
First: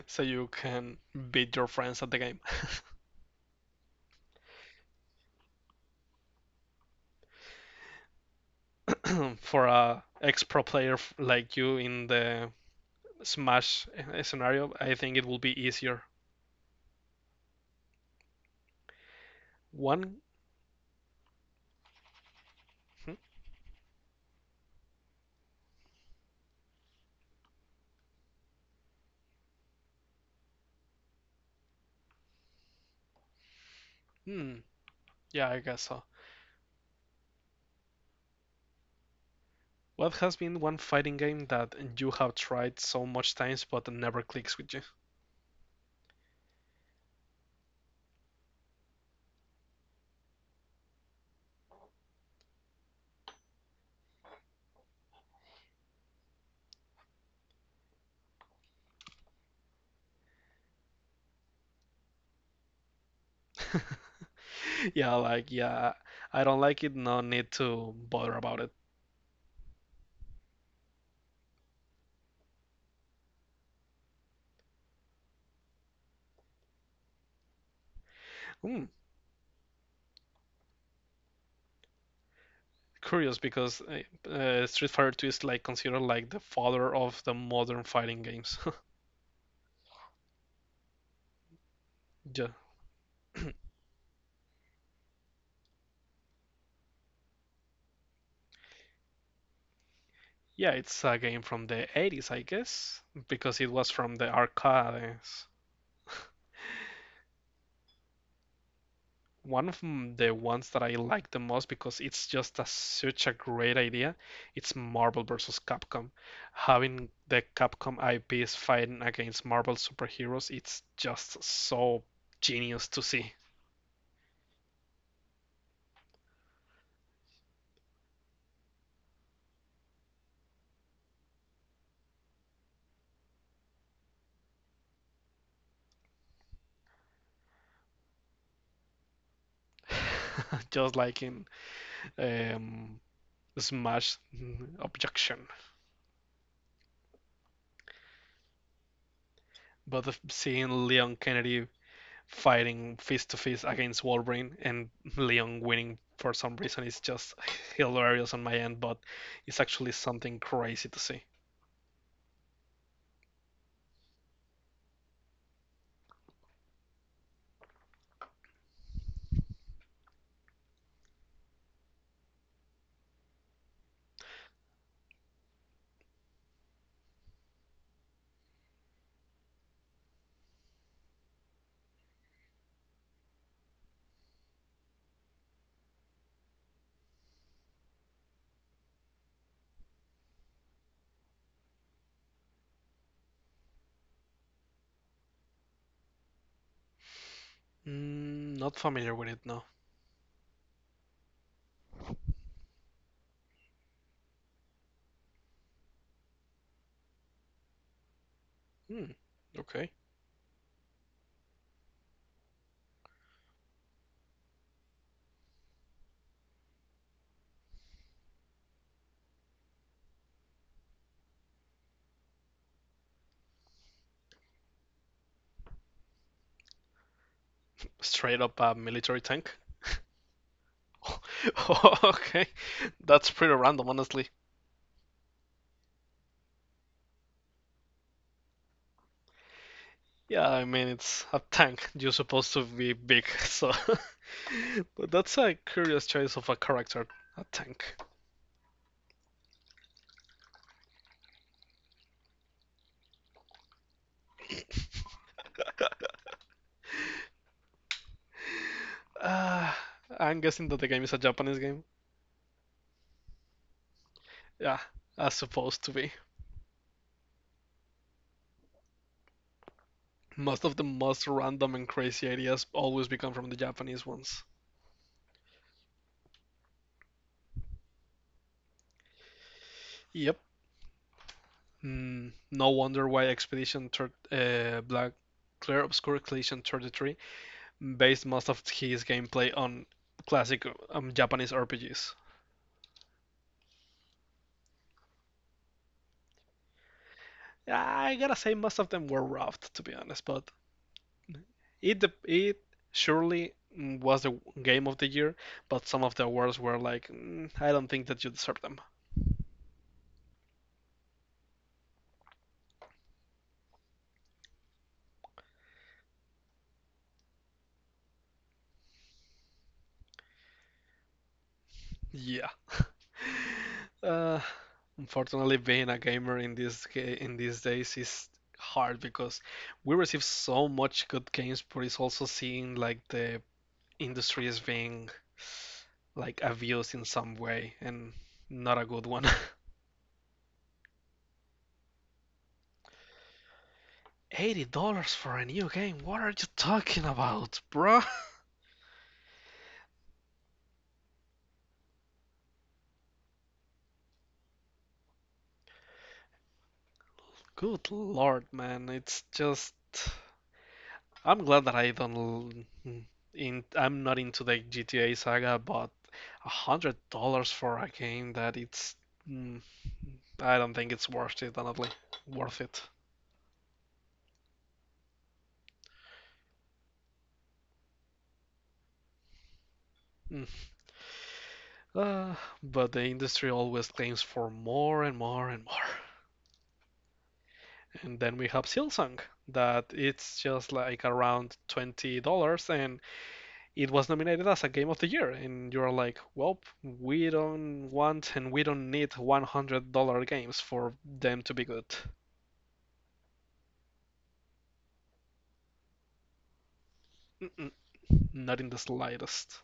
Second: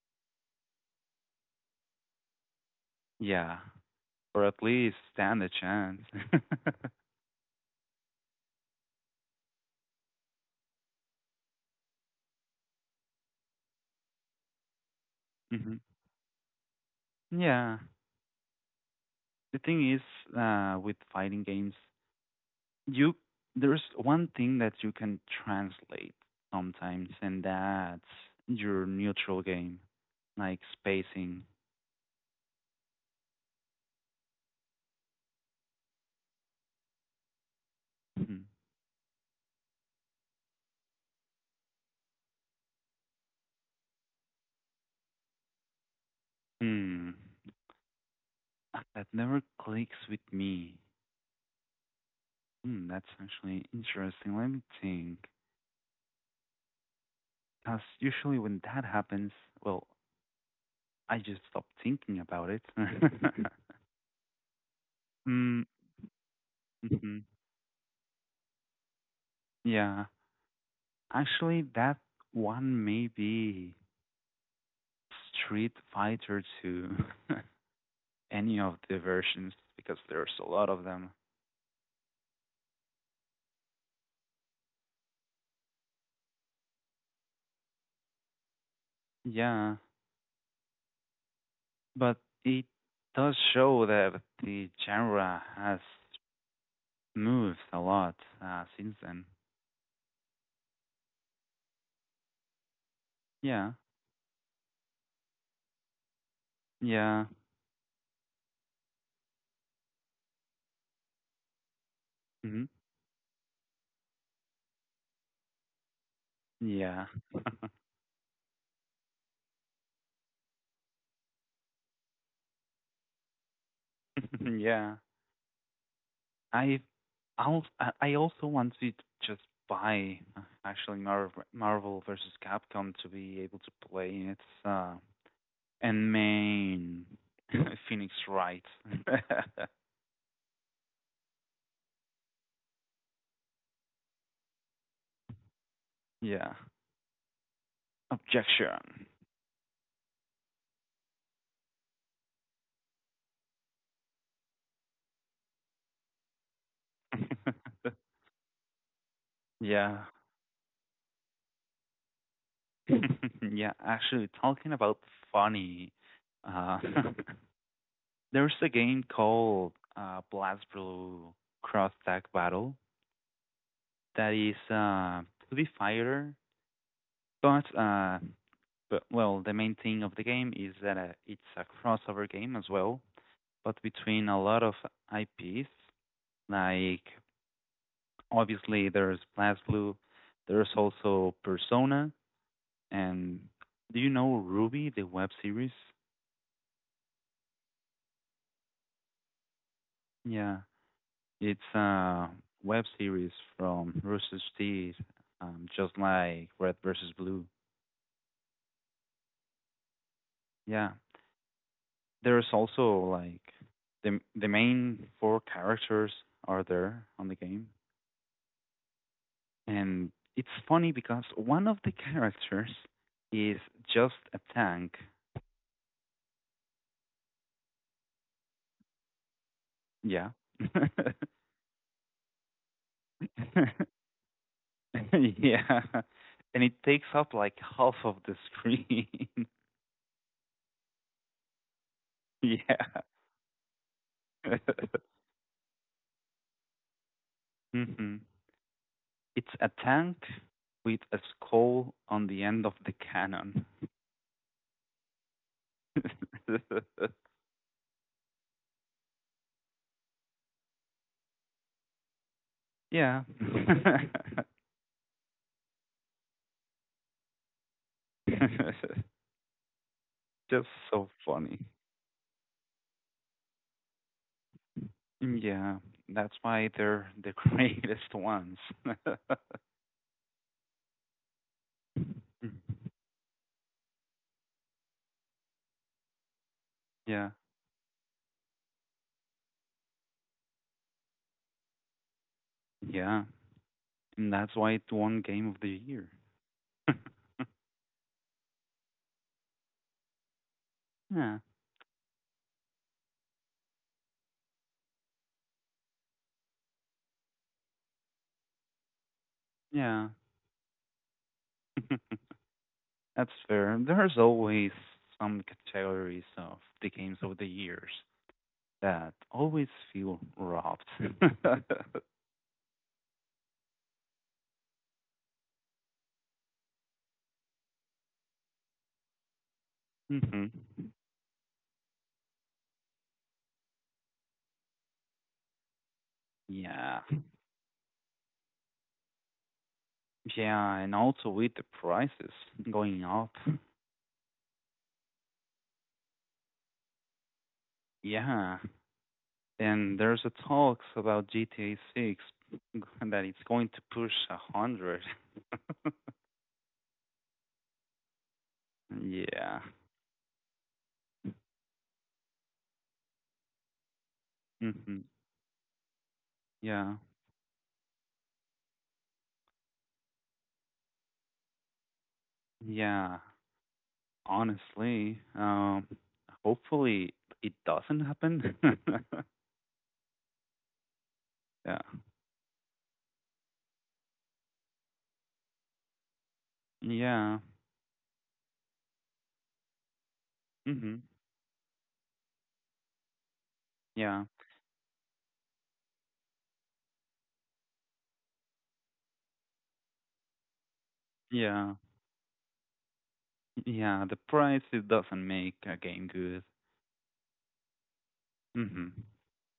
So you can beat your friends at the game. Yeah, or at least stand a chance. For a ex pro player like you in the Smash eh, scenario, I think it will be Hmm. easier. Yeah. The thing is, One, uh, with fighting games, hmm. you there's one thing that you can translate sometimes, and that's your neutral game, like spacing. Hmm, yeah, I guess so. Hmm. What has been one fighting game that you have tried so much times but never clicks with you? Hmm. That never clicks with me. Hmm, that's actually interesting, let me think, because usually when that happens, well, I just stop thinking about it. Yeah, like mm, yeah, I don't like it. hmm No need to bother about it. yeah, actually that one may be Street Fighter two. Any of Hmm, the versions, because there's a lot of them. curious because uh, uh, Street Fighter two is like considered like the father of the modern fighting games. Yeah, but Yeah. it does show that the genre has moved a lot uh, since then. Yeah, it's a game from the eighties, I guess, because it Yeah, was from the arcades. yeah, One of m- the ones that I like the most because it's just hmm, a, such a great idea. It's Marvel versus Capcom. yeah. Having the Capcom I Ps fighting against Marvel superheroes, it's just so genius to see. Yeah. I, I'll, I I also want to just buy uh, actually Marvel Marvel versus Capcom to be able to play it, uh, and main Phoenix Wright. Just like in um, Smash. Objection. Yeah. Objection. But of seeing Leon Kennedy fighting fist to fist against Wolverine and Leon winning for some reason is just hilarious on my end, but it's actually Yeah. something crazy to see. Yeah, actually, talking about funny, uh, there's a game called uh, Blast Blue Cross Tag Battle that is uh, two D fighter, but, uh, but, well, the main thing of the game is that uh, it's a crossover game as well, but between a lot of I Ps, like obviously there's Blast Blue, there's also Persona. And do you know Ruby, the web series? Mm, not familiar with it, no. Yeah, it's a web series from Rooster Teeth, um, just like Red versus Blue. Hmm, okay. Yeah, there's also like the the main four characters are there on the game, and it's funny because one of the characters is just a tank. Straight up a military tank? Yeah. Okay, that's pretty random, honestly. Yeah. And it takes up like half of the screen. Yeah, I mean, it's a tank. You're supposed to Yeah. be big, so. But that's a curious choice of a character, a tank. Mhm. It's a tank with a skull on the end of the cannon. uh, I'm guessing that the game is a Japanese game. Yeah. Yeah, as supposed to be. Most Just of the so most funny. random and crazy ideas always become from the Japanese ones. Yeah, that's why they're the greatest ones. Yep. Mm, no wonder why Expedition thir- uh, Black Clear Obscure Collection thirty-three Yeah. based most of his gameplay on classic um, Japanese R P Gs. Yeah. And that's why it won Game of the Year. I gotta say, most of them were roughed, to be honest, but Yeah. it dep- it surely mm, was the game of the year, but some of the awards were like, "Mm, I don't think that you deserve them." Yeah. That's fair. There's always some categories of the games of the years that always feel robbed. Yeah. Uh, Unfortunately, being a gamer in this ga- in these days is hard because we receive Hmm. so much good games, but it's also seeing like the industry is being like abused in Yeah. some way and not a good one. Yeah, and also with the prices going up. eighty dollars for a new game? What are you talking about, bro? Yeah. And there's a talks about G T A six that it's going to push a one hundred. Good lord, man. It's Yeah. just I'm glad that I don't l- in I'm not into the Hmm. G T A saga, but a hundred Yeah. dollars for a game that it's mm, I don't think it's worth it, honestly. Worth it. Yeah. Honestly, um, hopefully it doesn't happen. Mm. Yeah. Uh, but the industry always claims for more and more and more. Yeah. And then we have Silsung that it's just Hmm. like around twenty dollars, and it was Yeah. nominated as a game of the year, and you're like, well, we don't want and we don't need one hundred dollars games for them to be Yeah. good. Yeah, the price, it doesn't make a game good. Mm-mm, not in the Mhm. slightest.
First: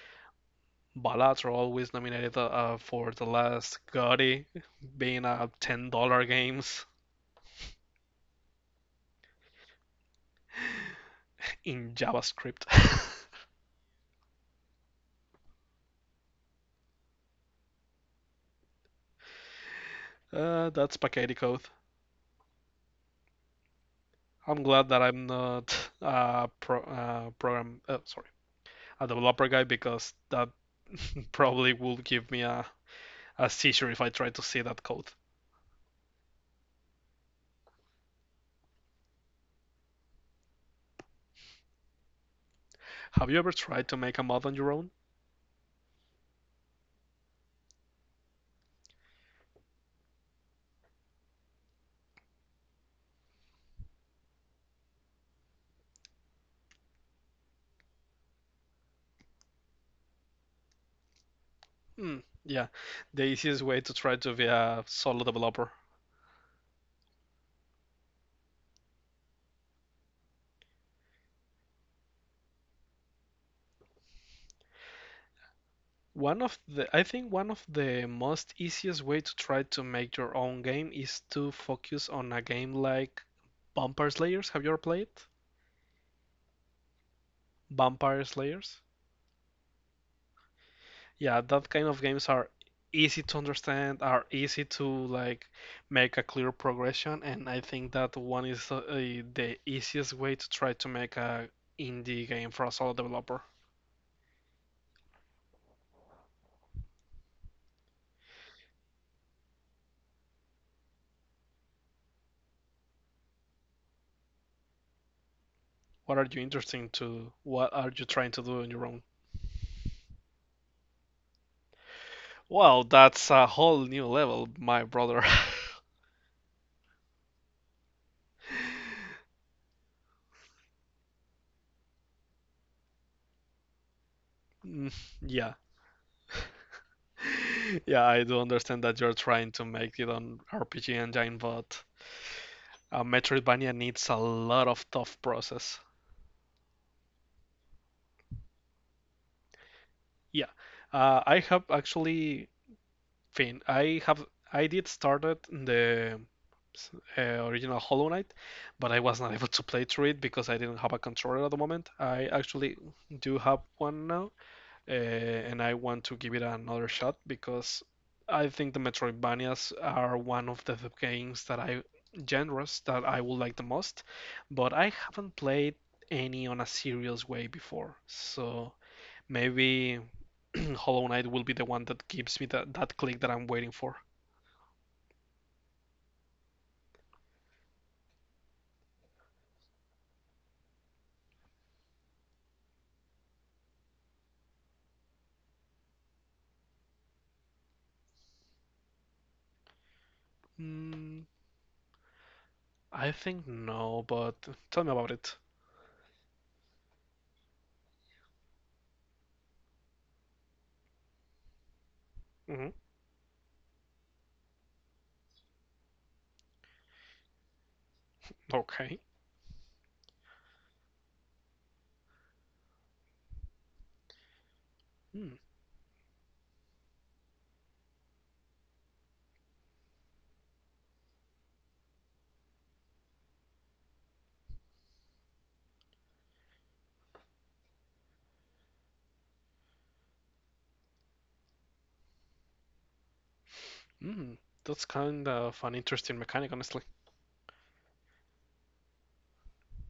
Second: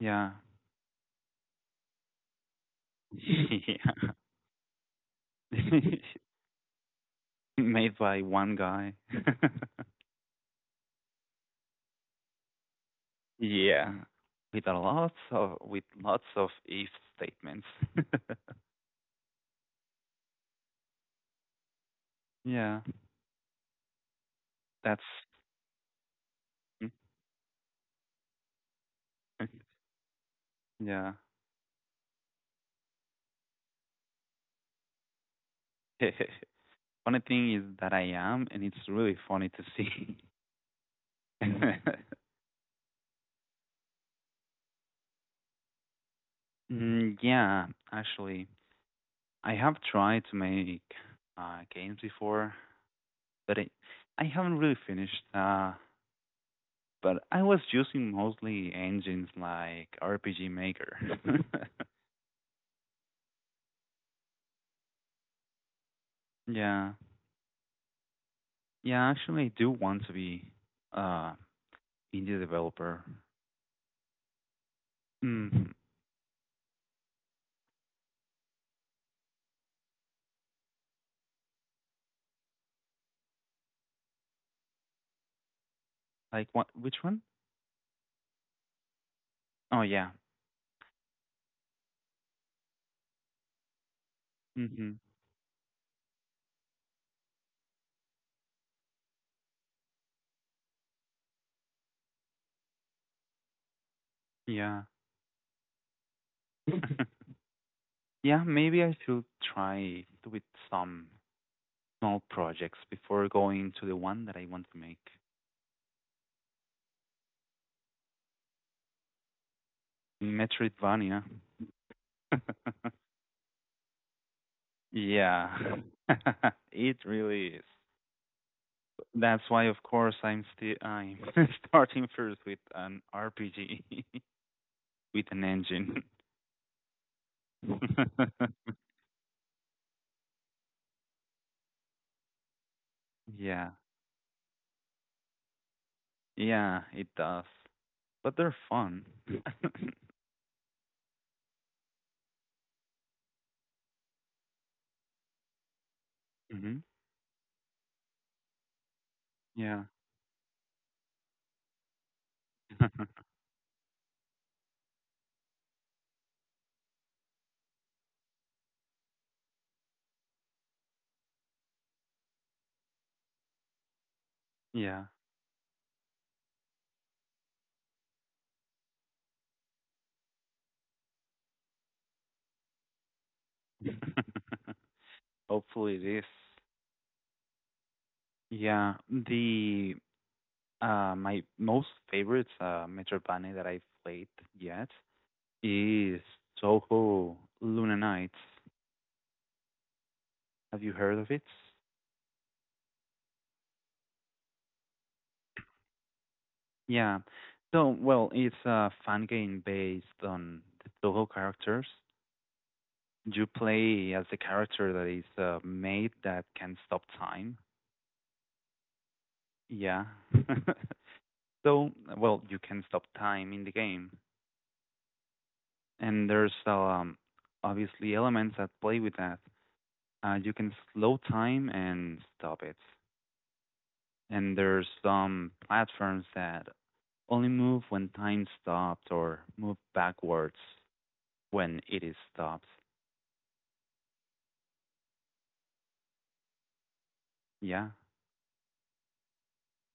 Yeah. Ballads are always nominated uh, uh, for the last Yeah. Gotti being uh, ten dollars games Made by one guy. in JavaScript. Yeah. With a lots of with lots of if statements. Uh, that's Paquetti code. Yeah. I'm glad that That's I'm not a pro- mm, uh, program, uh, sorry, a developer guy because that yeah. probably would give me a a seizure if I try to see that code. Funny thing is that I am, and it's really funny to see. Have you ever tried to make a mod on your own? Mm, yeah, actually, I have tried to make uh, games before, but it, I haven't really finished. Uh, but I was using mostly engines like R P G Maker. Hmm, yeah, the easiest way to try to be a solo developer. Yeah, yeah. Actually, I do want to be uh indie developer. Mm. One of the, I think one of the most easiest way to try to make your own game is to focus on a game like Vampire Slayers. Have you ever played Like what? Which one? Vampire Slayers? Oh yeah. Yeah, that kind of games are easy to understand, are easy to Mhm. like make a clear progression, and I think that one is uh, uh, the easiest way to try to make a indie game for a solo developer. Yeah. Yeah. Maybe I should try with some small projects before going to the one that I want to make. What are you interested to? What are you trying to do on your own? Metroidvania. Well, that's a whole new level, my brother. Yeah. It really is. That's why, of course, I'm still I'm starting first with an R P G Mm, with an yeah. engine. Yeah, I do understand that you're trying to make it on R P G Engine, but uh, Yeah, Metroidvania needs a lot of tough process. yeah, it does, but they're fun. Yeah, uh, I have actually fin I have I did started the Hmm. uh, original Hollow Knight, but I was not able to Yeah, play through it because I didn't have a controller at the moment. I actually do have one now, uh, and I want to give it another shot because I think the Metroidvanias are one of the games that I genres that I would like the most, but I yeah. haven't played any on a serious way before, so maybe Hollow Knight will be the one that gives me that, that click that I'm waiting for. Hopefully it is. Yeah, the uh my most favorite uh Metroidvania that I've played yet is Toho Luna Nights. Have you heard Mm, of it? I think no, but tell me about it. Yeah. So, well, it's a fan game based on the Toho characters. Hmm. You play as the character that is uh, made that can stop time. Okay. Yeah. So, well, you can stop time in the game, Mm, and there's um, obviously elements that play with that. Uh, you can slow time and stop it, and there's some platforms that only move when time stopped or move backwards when it is stopped. mm, that's kind of an interesting mechanic, honestly. Yeah,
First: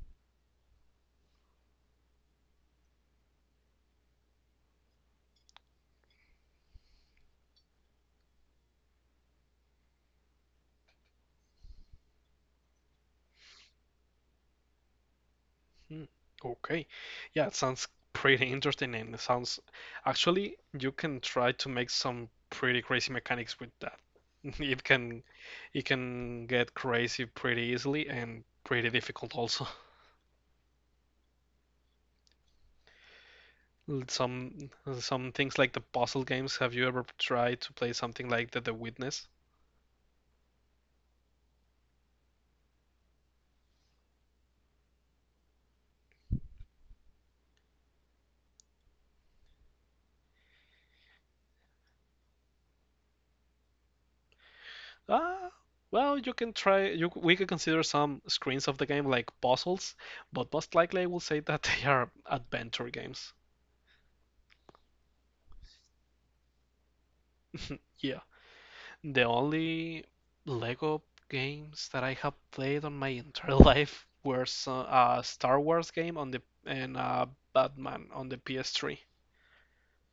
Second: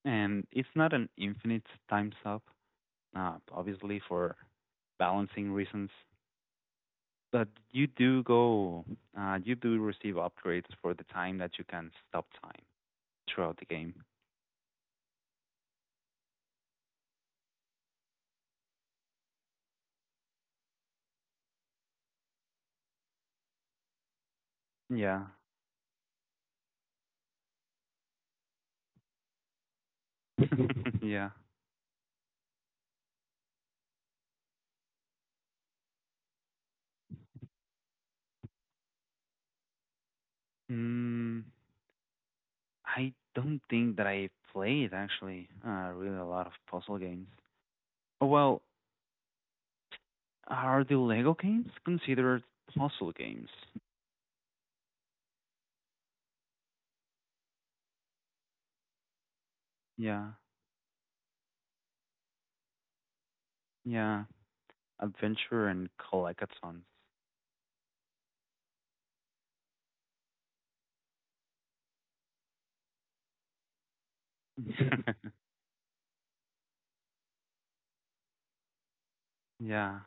and it's not an infinite times up, uh, obviously for balancing reasons. But you do go, uh, you do receive upgrades for the time that you can stop time throughout the game. Mm, okay. Yeah, it sounds pretty interesting and it sounds. Actually, you can try to make some pretty crazy mechanics with that. It can Yeah, it can get crazy pretty easily and pretty difficult also. yeah. Some some things like the puzzle games. Have you ever tried to play something like the, the Witness? Mm, I don't think that I played actually uh, really a lot of puzzle games. Oh, well, are the Lego games considered puzzle games? Ah, well, you can try. You We could consider some screens of the game like puzzles, Yeah, but most likely I will say that they are adventure games. yeah. Adventure and collectathons. Yeah, the only Lego games that I have played on my entire life were so, a Star Wars game on the and uh, Batman on the P S three. Yeah.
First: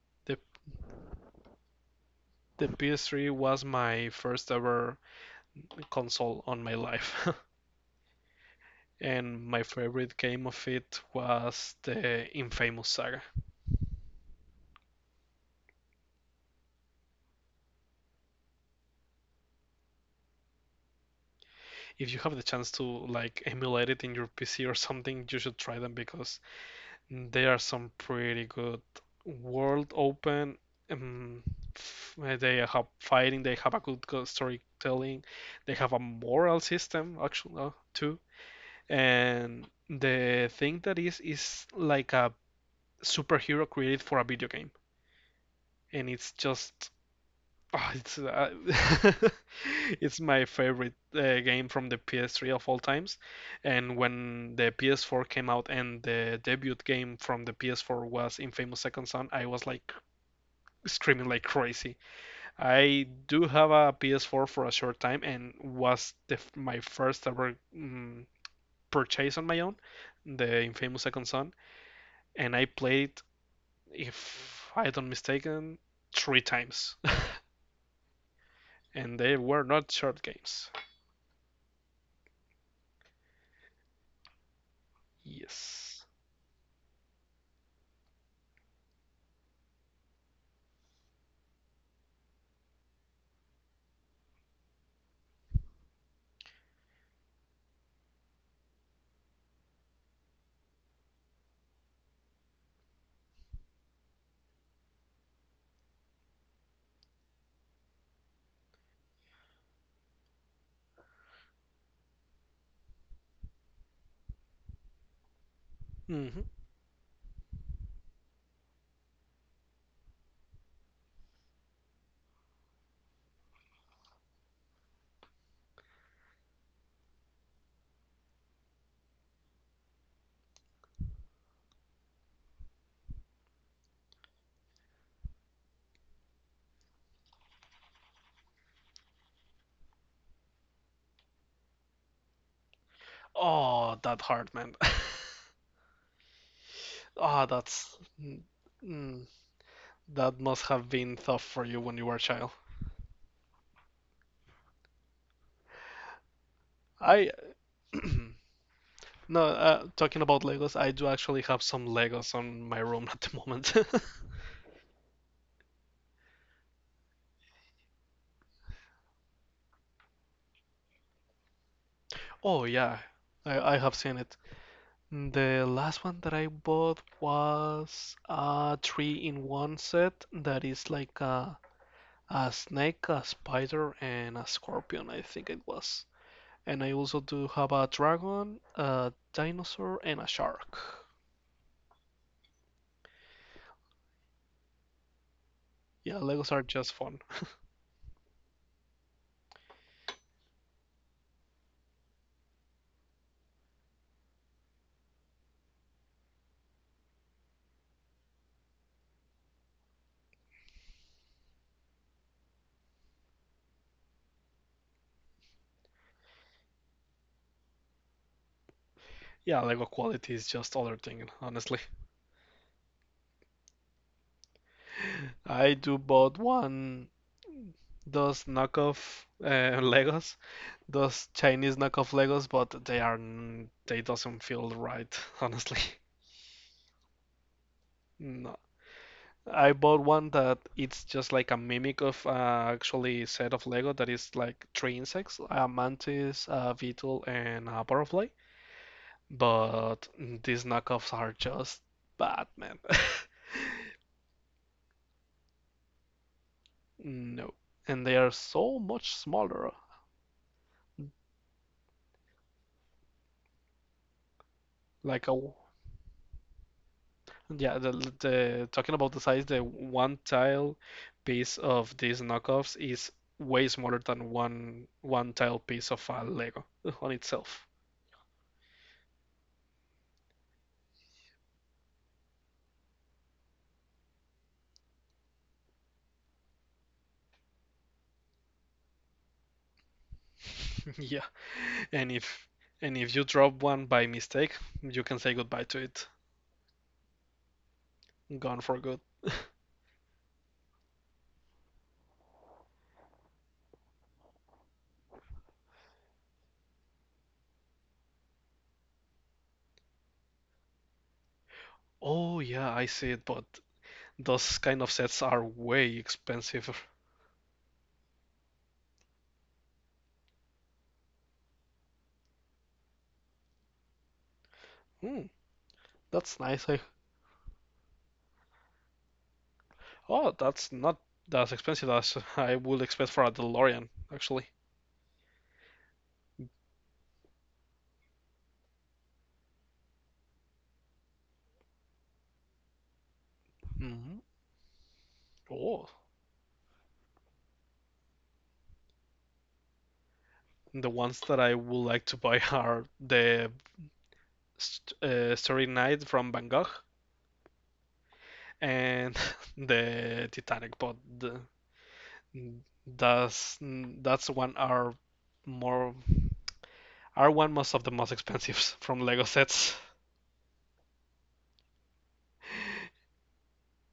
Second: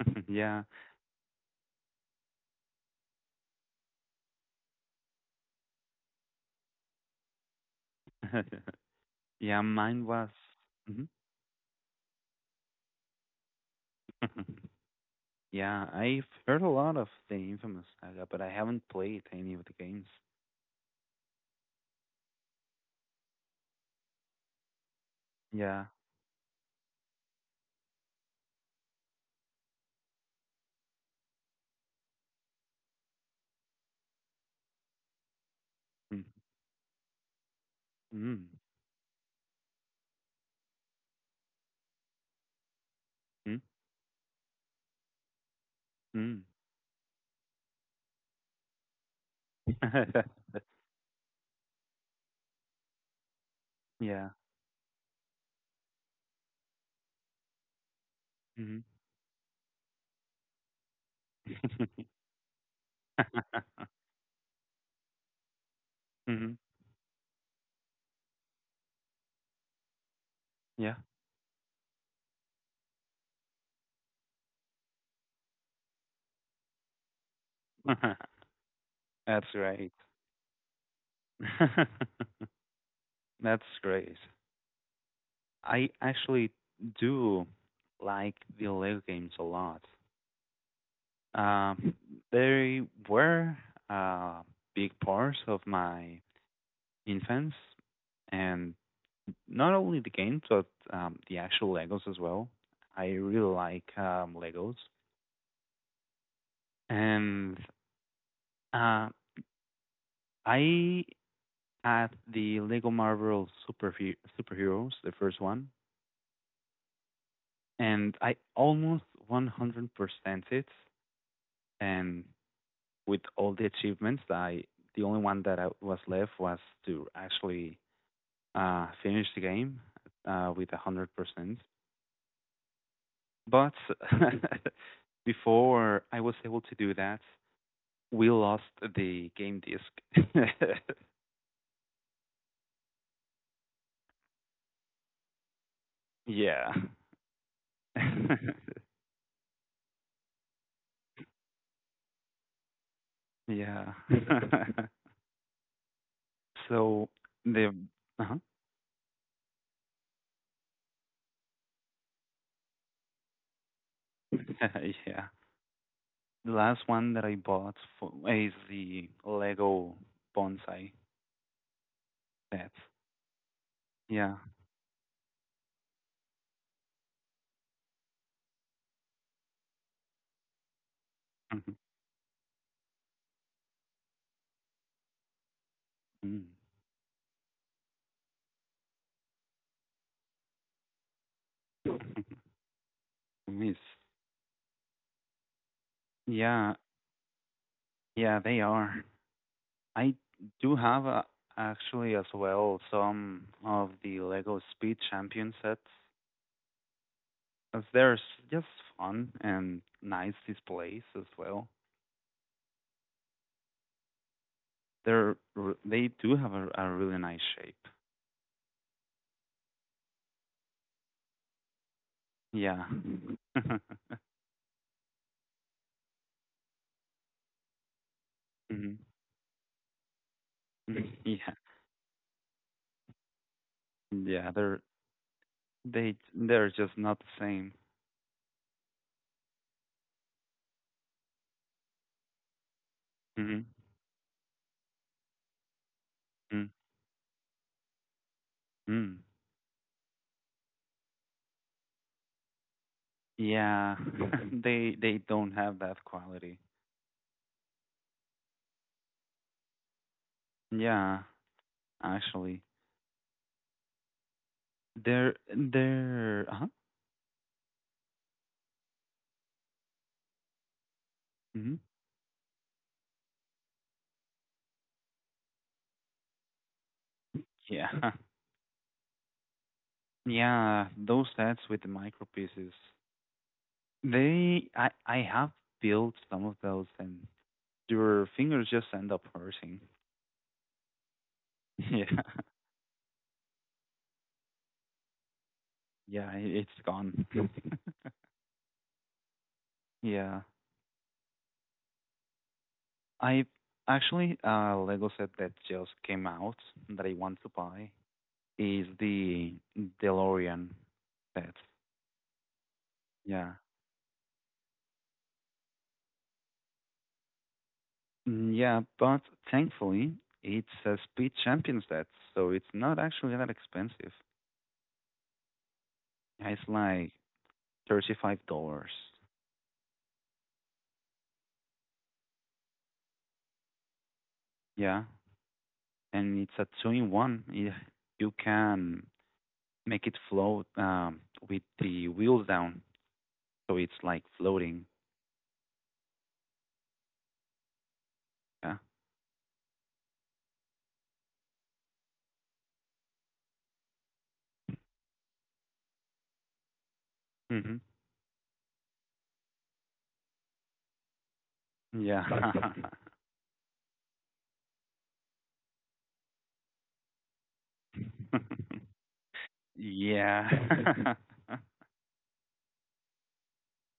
The Yeah. the P S three was my first ever console on my life. And Yeah, my mine favorite was game of it mhm. was the Infamous Saga. Yeah, I've heard a lot of the Infamous Saga, but I haven't played any of the games. If you have the chance to like emulate it in your P C or something, you should try Yeah. them because they are some pretty good world open. Um, they have fighting, they have a good storytelling, they have a Mm. moral system actually uh, too, Mm. and the thing that is is like a superhero created for a video game. And it's Mm. just oh, it's uh, it's Mm. my favorite uh, game from the P S three of all times. And Yeah. when the P S four came out and the debut game from the P S four was Infamous Mhm. Second Son, I was like screaming like crazy. I do have a P S four for a short time and was the, Mhm. my first ever mm, purchase on my own, the Yeah. Infamous Second Son, and I played if I don't mistaken, three times, and they That's were right. not short games. That's great. I Yes. actually do like the Lego games a lot. Um, they were uh, big parts of my infants, and not only the games but um, the actual Legos as well. I really like um, Legos, and uh, I had the Lego Marvel Super Superheroes, the first one, Mhm. and I almost one hundred percent it, and with all the achievements, I the only one that I was left was to actually uh, finished the game uh, with one hundred percent. But before I was able to do that, we lost the game disc. Oh, that hard, man. Yeah. Oh, that's mm, mm, that must have been tough for you when you were a child. Yeah. so I the uh-huh. No, uh, talking about Legos, I do actually have some Legos on my room at the moment. Yeah. The last one that I bought for, is the Lego bonsai set. Oh yeah, I, I have seen Yeah. it. The last one that I bought was a three in one set that is like a Mhm. a snake, a spider, and a scorpion, I think it was. Mm. And I also do have a dragon, a dinosaur, and a shark. Yes. Yeah, Legos are Yeah. just fun. Yeah, they are. I do have uh, actually as well some of the Lego Speed Champion sets, as they're s- just fun and nice displays as well. They're r- they do have a, a really nice shape. Yeah, Lego quality is just other thing, honestly. Yeah. I do bought one those Mhm. knockoff uh, Legos, Mhm. those Yeah. Chinese knockoff Legos, but they are n- they doesn't Yeah. feel They're right, honestly. they they're just not the same. No, I bought one that it's just like a mimic of uh, actually set Mhm. of Lego that is like three insects, a mantis, Mm. a beetle, and a butterfly. Mm. But these knockoffs are just bad, man. Yeah. they they don't have that quality. No. And they are so much smaller. Yeah. Actually, Like they're a they're. Uh-huh. Yeah, the the talking about the size, the one tile piece Hmm. of these knockoffs is way smaller than one one tile piece of a Lego on itself. Yeah, yeah. Those sets with the micro pieces, they I I have built some of those, and your fingers just end up hurting. Yeah. And Yeah, if and if you drop one by mistake, you can say goodbye to it. yeah. i- It's gone. Gone for good. Yeah, I actually uh Lego set that just came out that I want to buy is the DeLorean set. Oh yeah, I see it, but Yeah. those kind of sets are way expensive. Mm, Yeah, but thankfully it's a speed champion set, so it's not actually that expensive. Hmm, that's Yeah, it's nice. I, like thirty-five dollars. Oh, that's not as expensive as I would expect for a DeLorean, actually. Yeah, and it's a two-in-one. Yeah, you can make it float um, with the wheels down, so it's like Hmm. floating. Oh, Yeah. the ones that I would like to buy are the St- uh, Starry Night from Van Gogh Mhm. and the Titanic, but the, Yeah. Mm, That's mm, that's one are more are one most of the most expensive from Lego sets, Yeah.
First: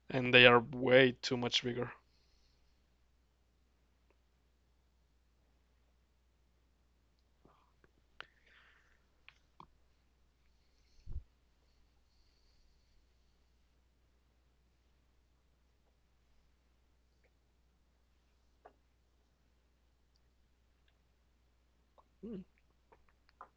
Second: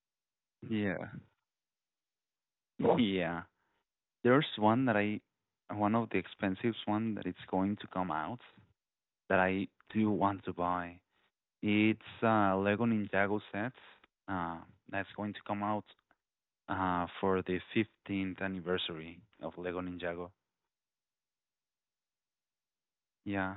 and they are Yeah. way too much bigger. Yeah. There's one that I, one of the expensive one that it's going to come out that I do want to buy. It's uh, Lego Ninjago set. Uh, that's going to come out uh, for the fifteenth anniversary of Lego Ninjago. Mm. Yeah,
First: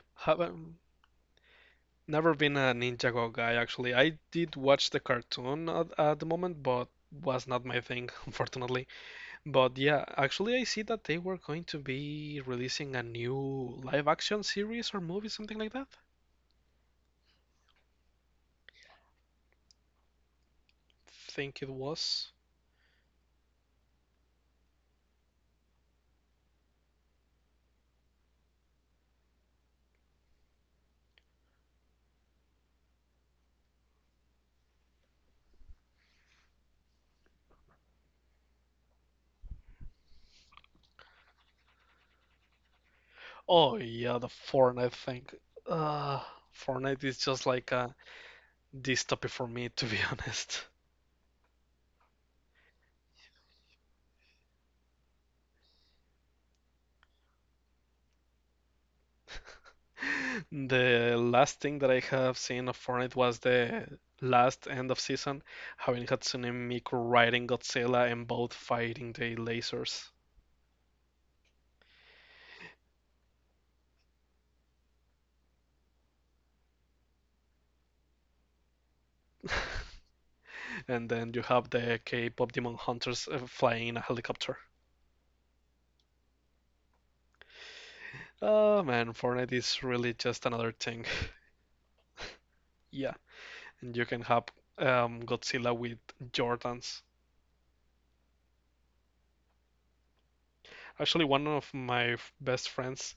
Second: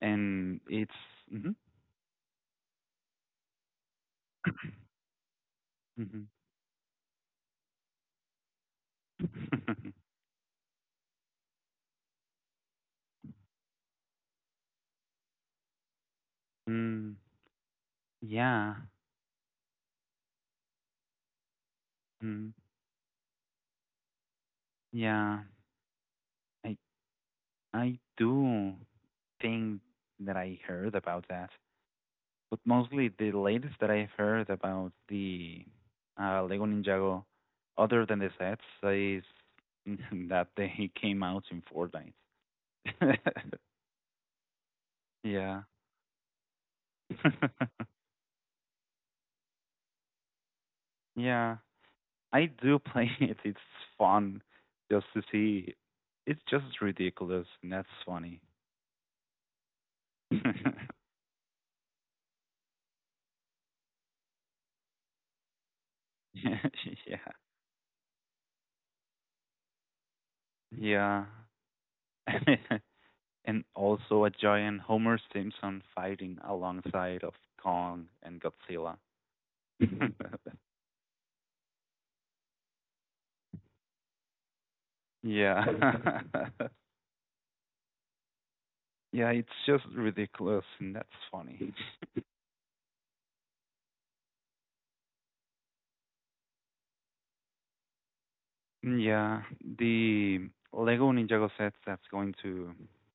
and Haven't it's mhm. never been a Ninjago guy actually. I did watch the cartoon at, at Mhm. the moment, but was not my thing unfortunately. But yeah, actually I see that they were going to be releasing a new live action series or movie, something like that. Mm, yeah, Think it was. mm, yeah. I I do think that I heard about that, but mostly the latest that I've heard about the uh, Lego Ninjago, other than the sets, is that they came out in Fortnite. Oh yeah, the Fortnite thing. Yeah. Uh, Fortnite is just like a dystopia for me, to be honest. Yeah, I do play it. It's fun just to see. It's just ridiculous, and that's funny. The last thing that I have seen of Fortnite was the last end of season, having Hatsune Miku Yeah. riding Godzilla and both fighting the lasers. Yeah. And also a giant Homer Simpson fighting alongside of Kong and Godzilla. And then you have the K-pop Demon Hunters uh, flying in a helicopter. Yeah. Oh man, Yeah, it's Fortnite is just really just ridiculous, another and thing. that's funny. Yeah, and you can have um, Godzilla with Jordans. Yeah, the Lego Actually, one Ninjago of sets that's my f- going best to friends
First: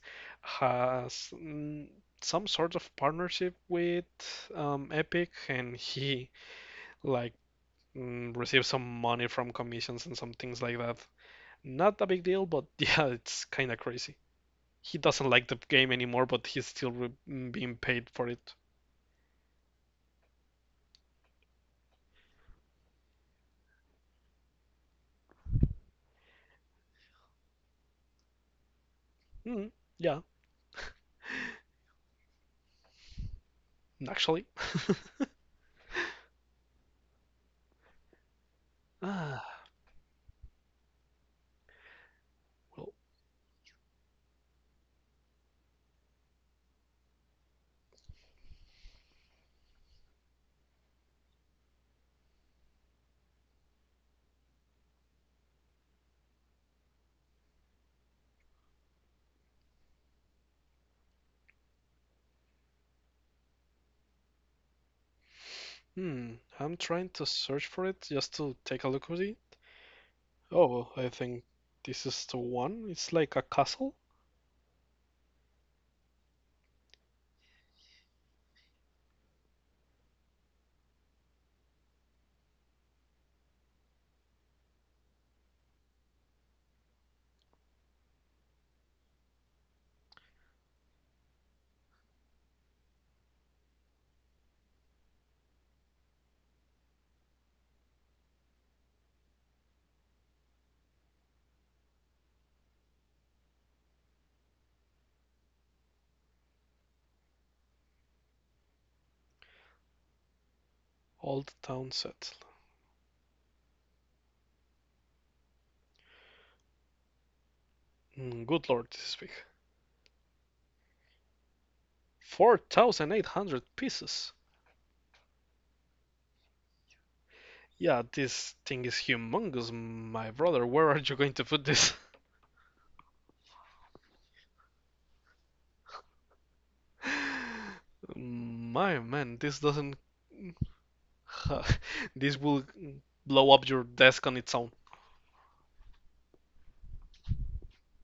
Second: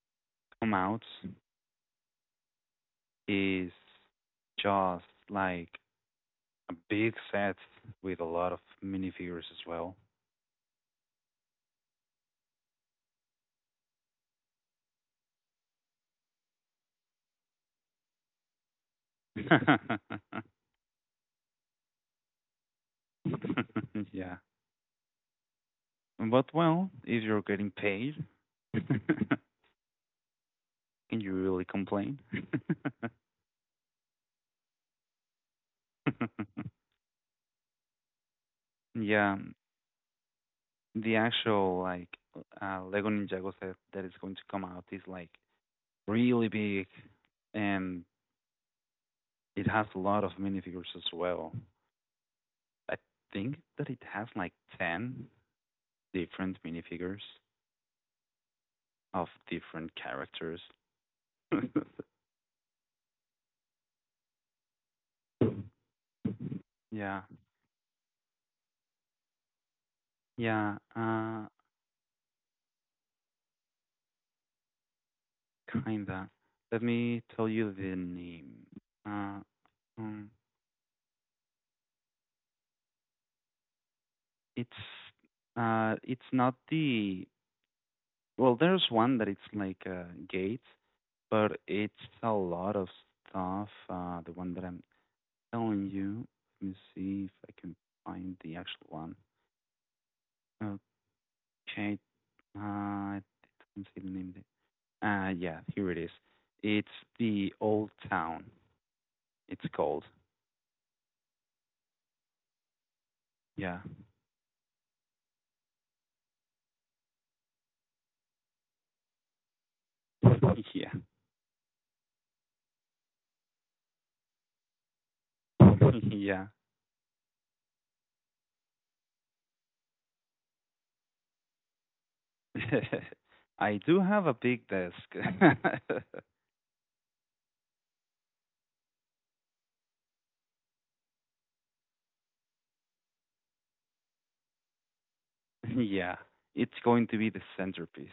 come out has mm, some sort of partnership is with um, just Epic, and like he a big like set with a mm, lot of receives some money minifigures from as well. commissions and some things like that. Not a big deal, but yeah, it's kind of crazy. He doesn't like the game anymore, but he's still re mm, being paid for it. Yeah. But well, if you're getting paid, can Mm, yeah, you really complain? actually. Yeah, Ah, the actual like uh, well, Lego Ninjago set that is going to come out is like really big, and it has a lot of minifigures as well. I think that it has like ten different minifigures of different characters. hmm. I'm trying Yeah, to search for it just to take a look at it. yeah, Oh, I think uh, this is the one. It's like a castle. kinda. Let me tell you the name. Uh, um, it's uh, it's not the well. There's one that it's like a gate, but it's a lot of stuff. Uh, the one that I'm telling you. Let me see if I can find the actual one. Okay, uh, I did not see the name. Uh, yeah, here it is. It's the old town. It's called. Old Town Set. Yeah. Mm, good lord, this is big. Yeah. four thousand eight hundred pieces. Yeah. Yeah, this thing is humongous, my brother. Where are you going to put this? I do have a big desk. My man, this doesn't. This will blow up your desk on its own. Yeah. It's going to be the centerpiece.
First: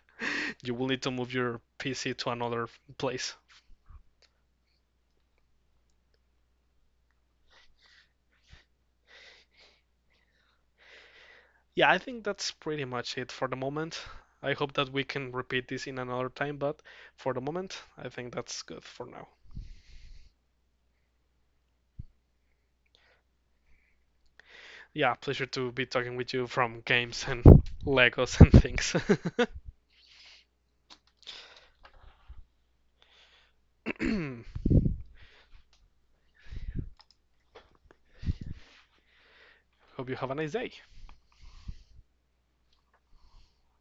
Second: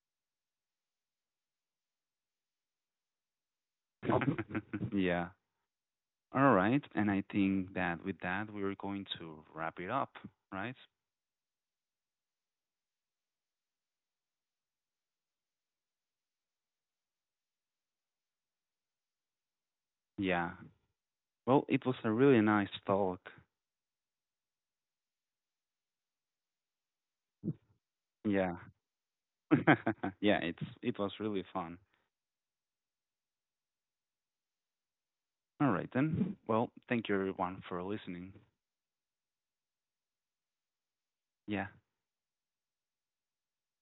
You will need to move your P C to another place. Yeah. All right. And I think that with that, we're going to wrap it up, right? Yeah, I think that's pretty much it for the moment. I hope that we can repeat this in another time, but for the moment, I think that's good for now. Yeah. Well, it was a really nice talk. Yeah, pleasure to be talking with you from games and Legos and Yeah. things. Yeah, it's it was really fun. All right then. Well, thank you everyone for listening. Hope you have a nice day. Yeah.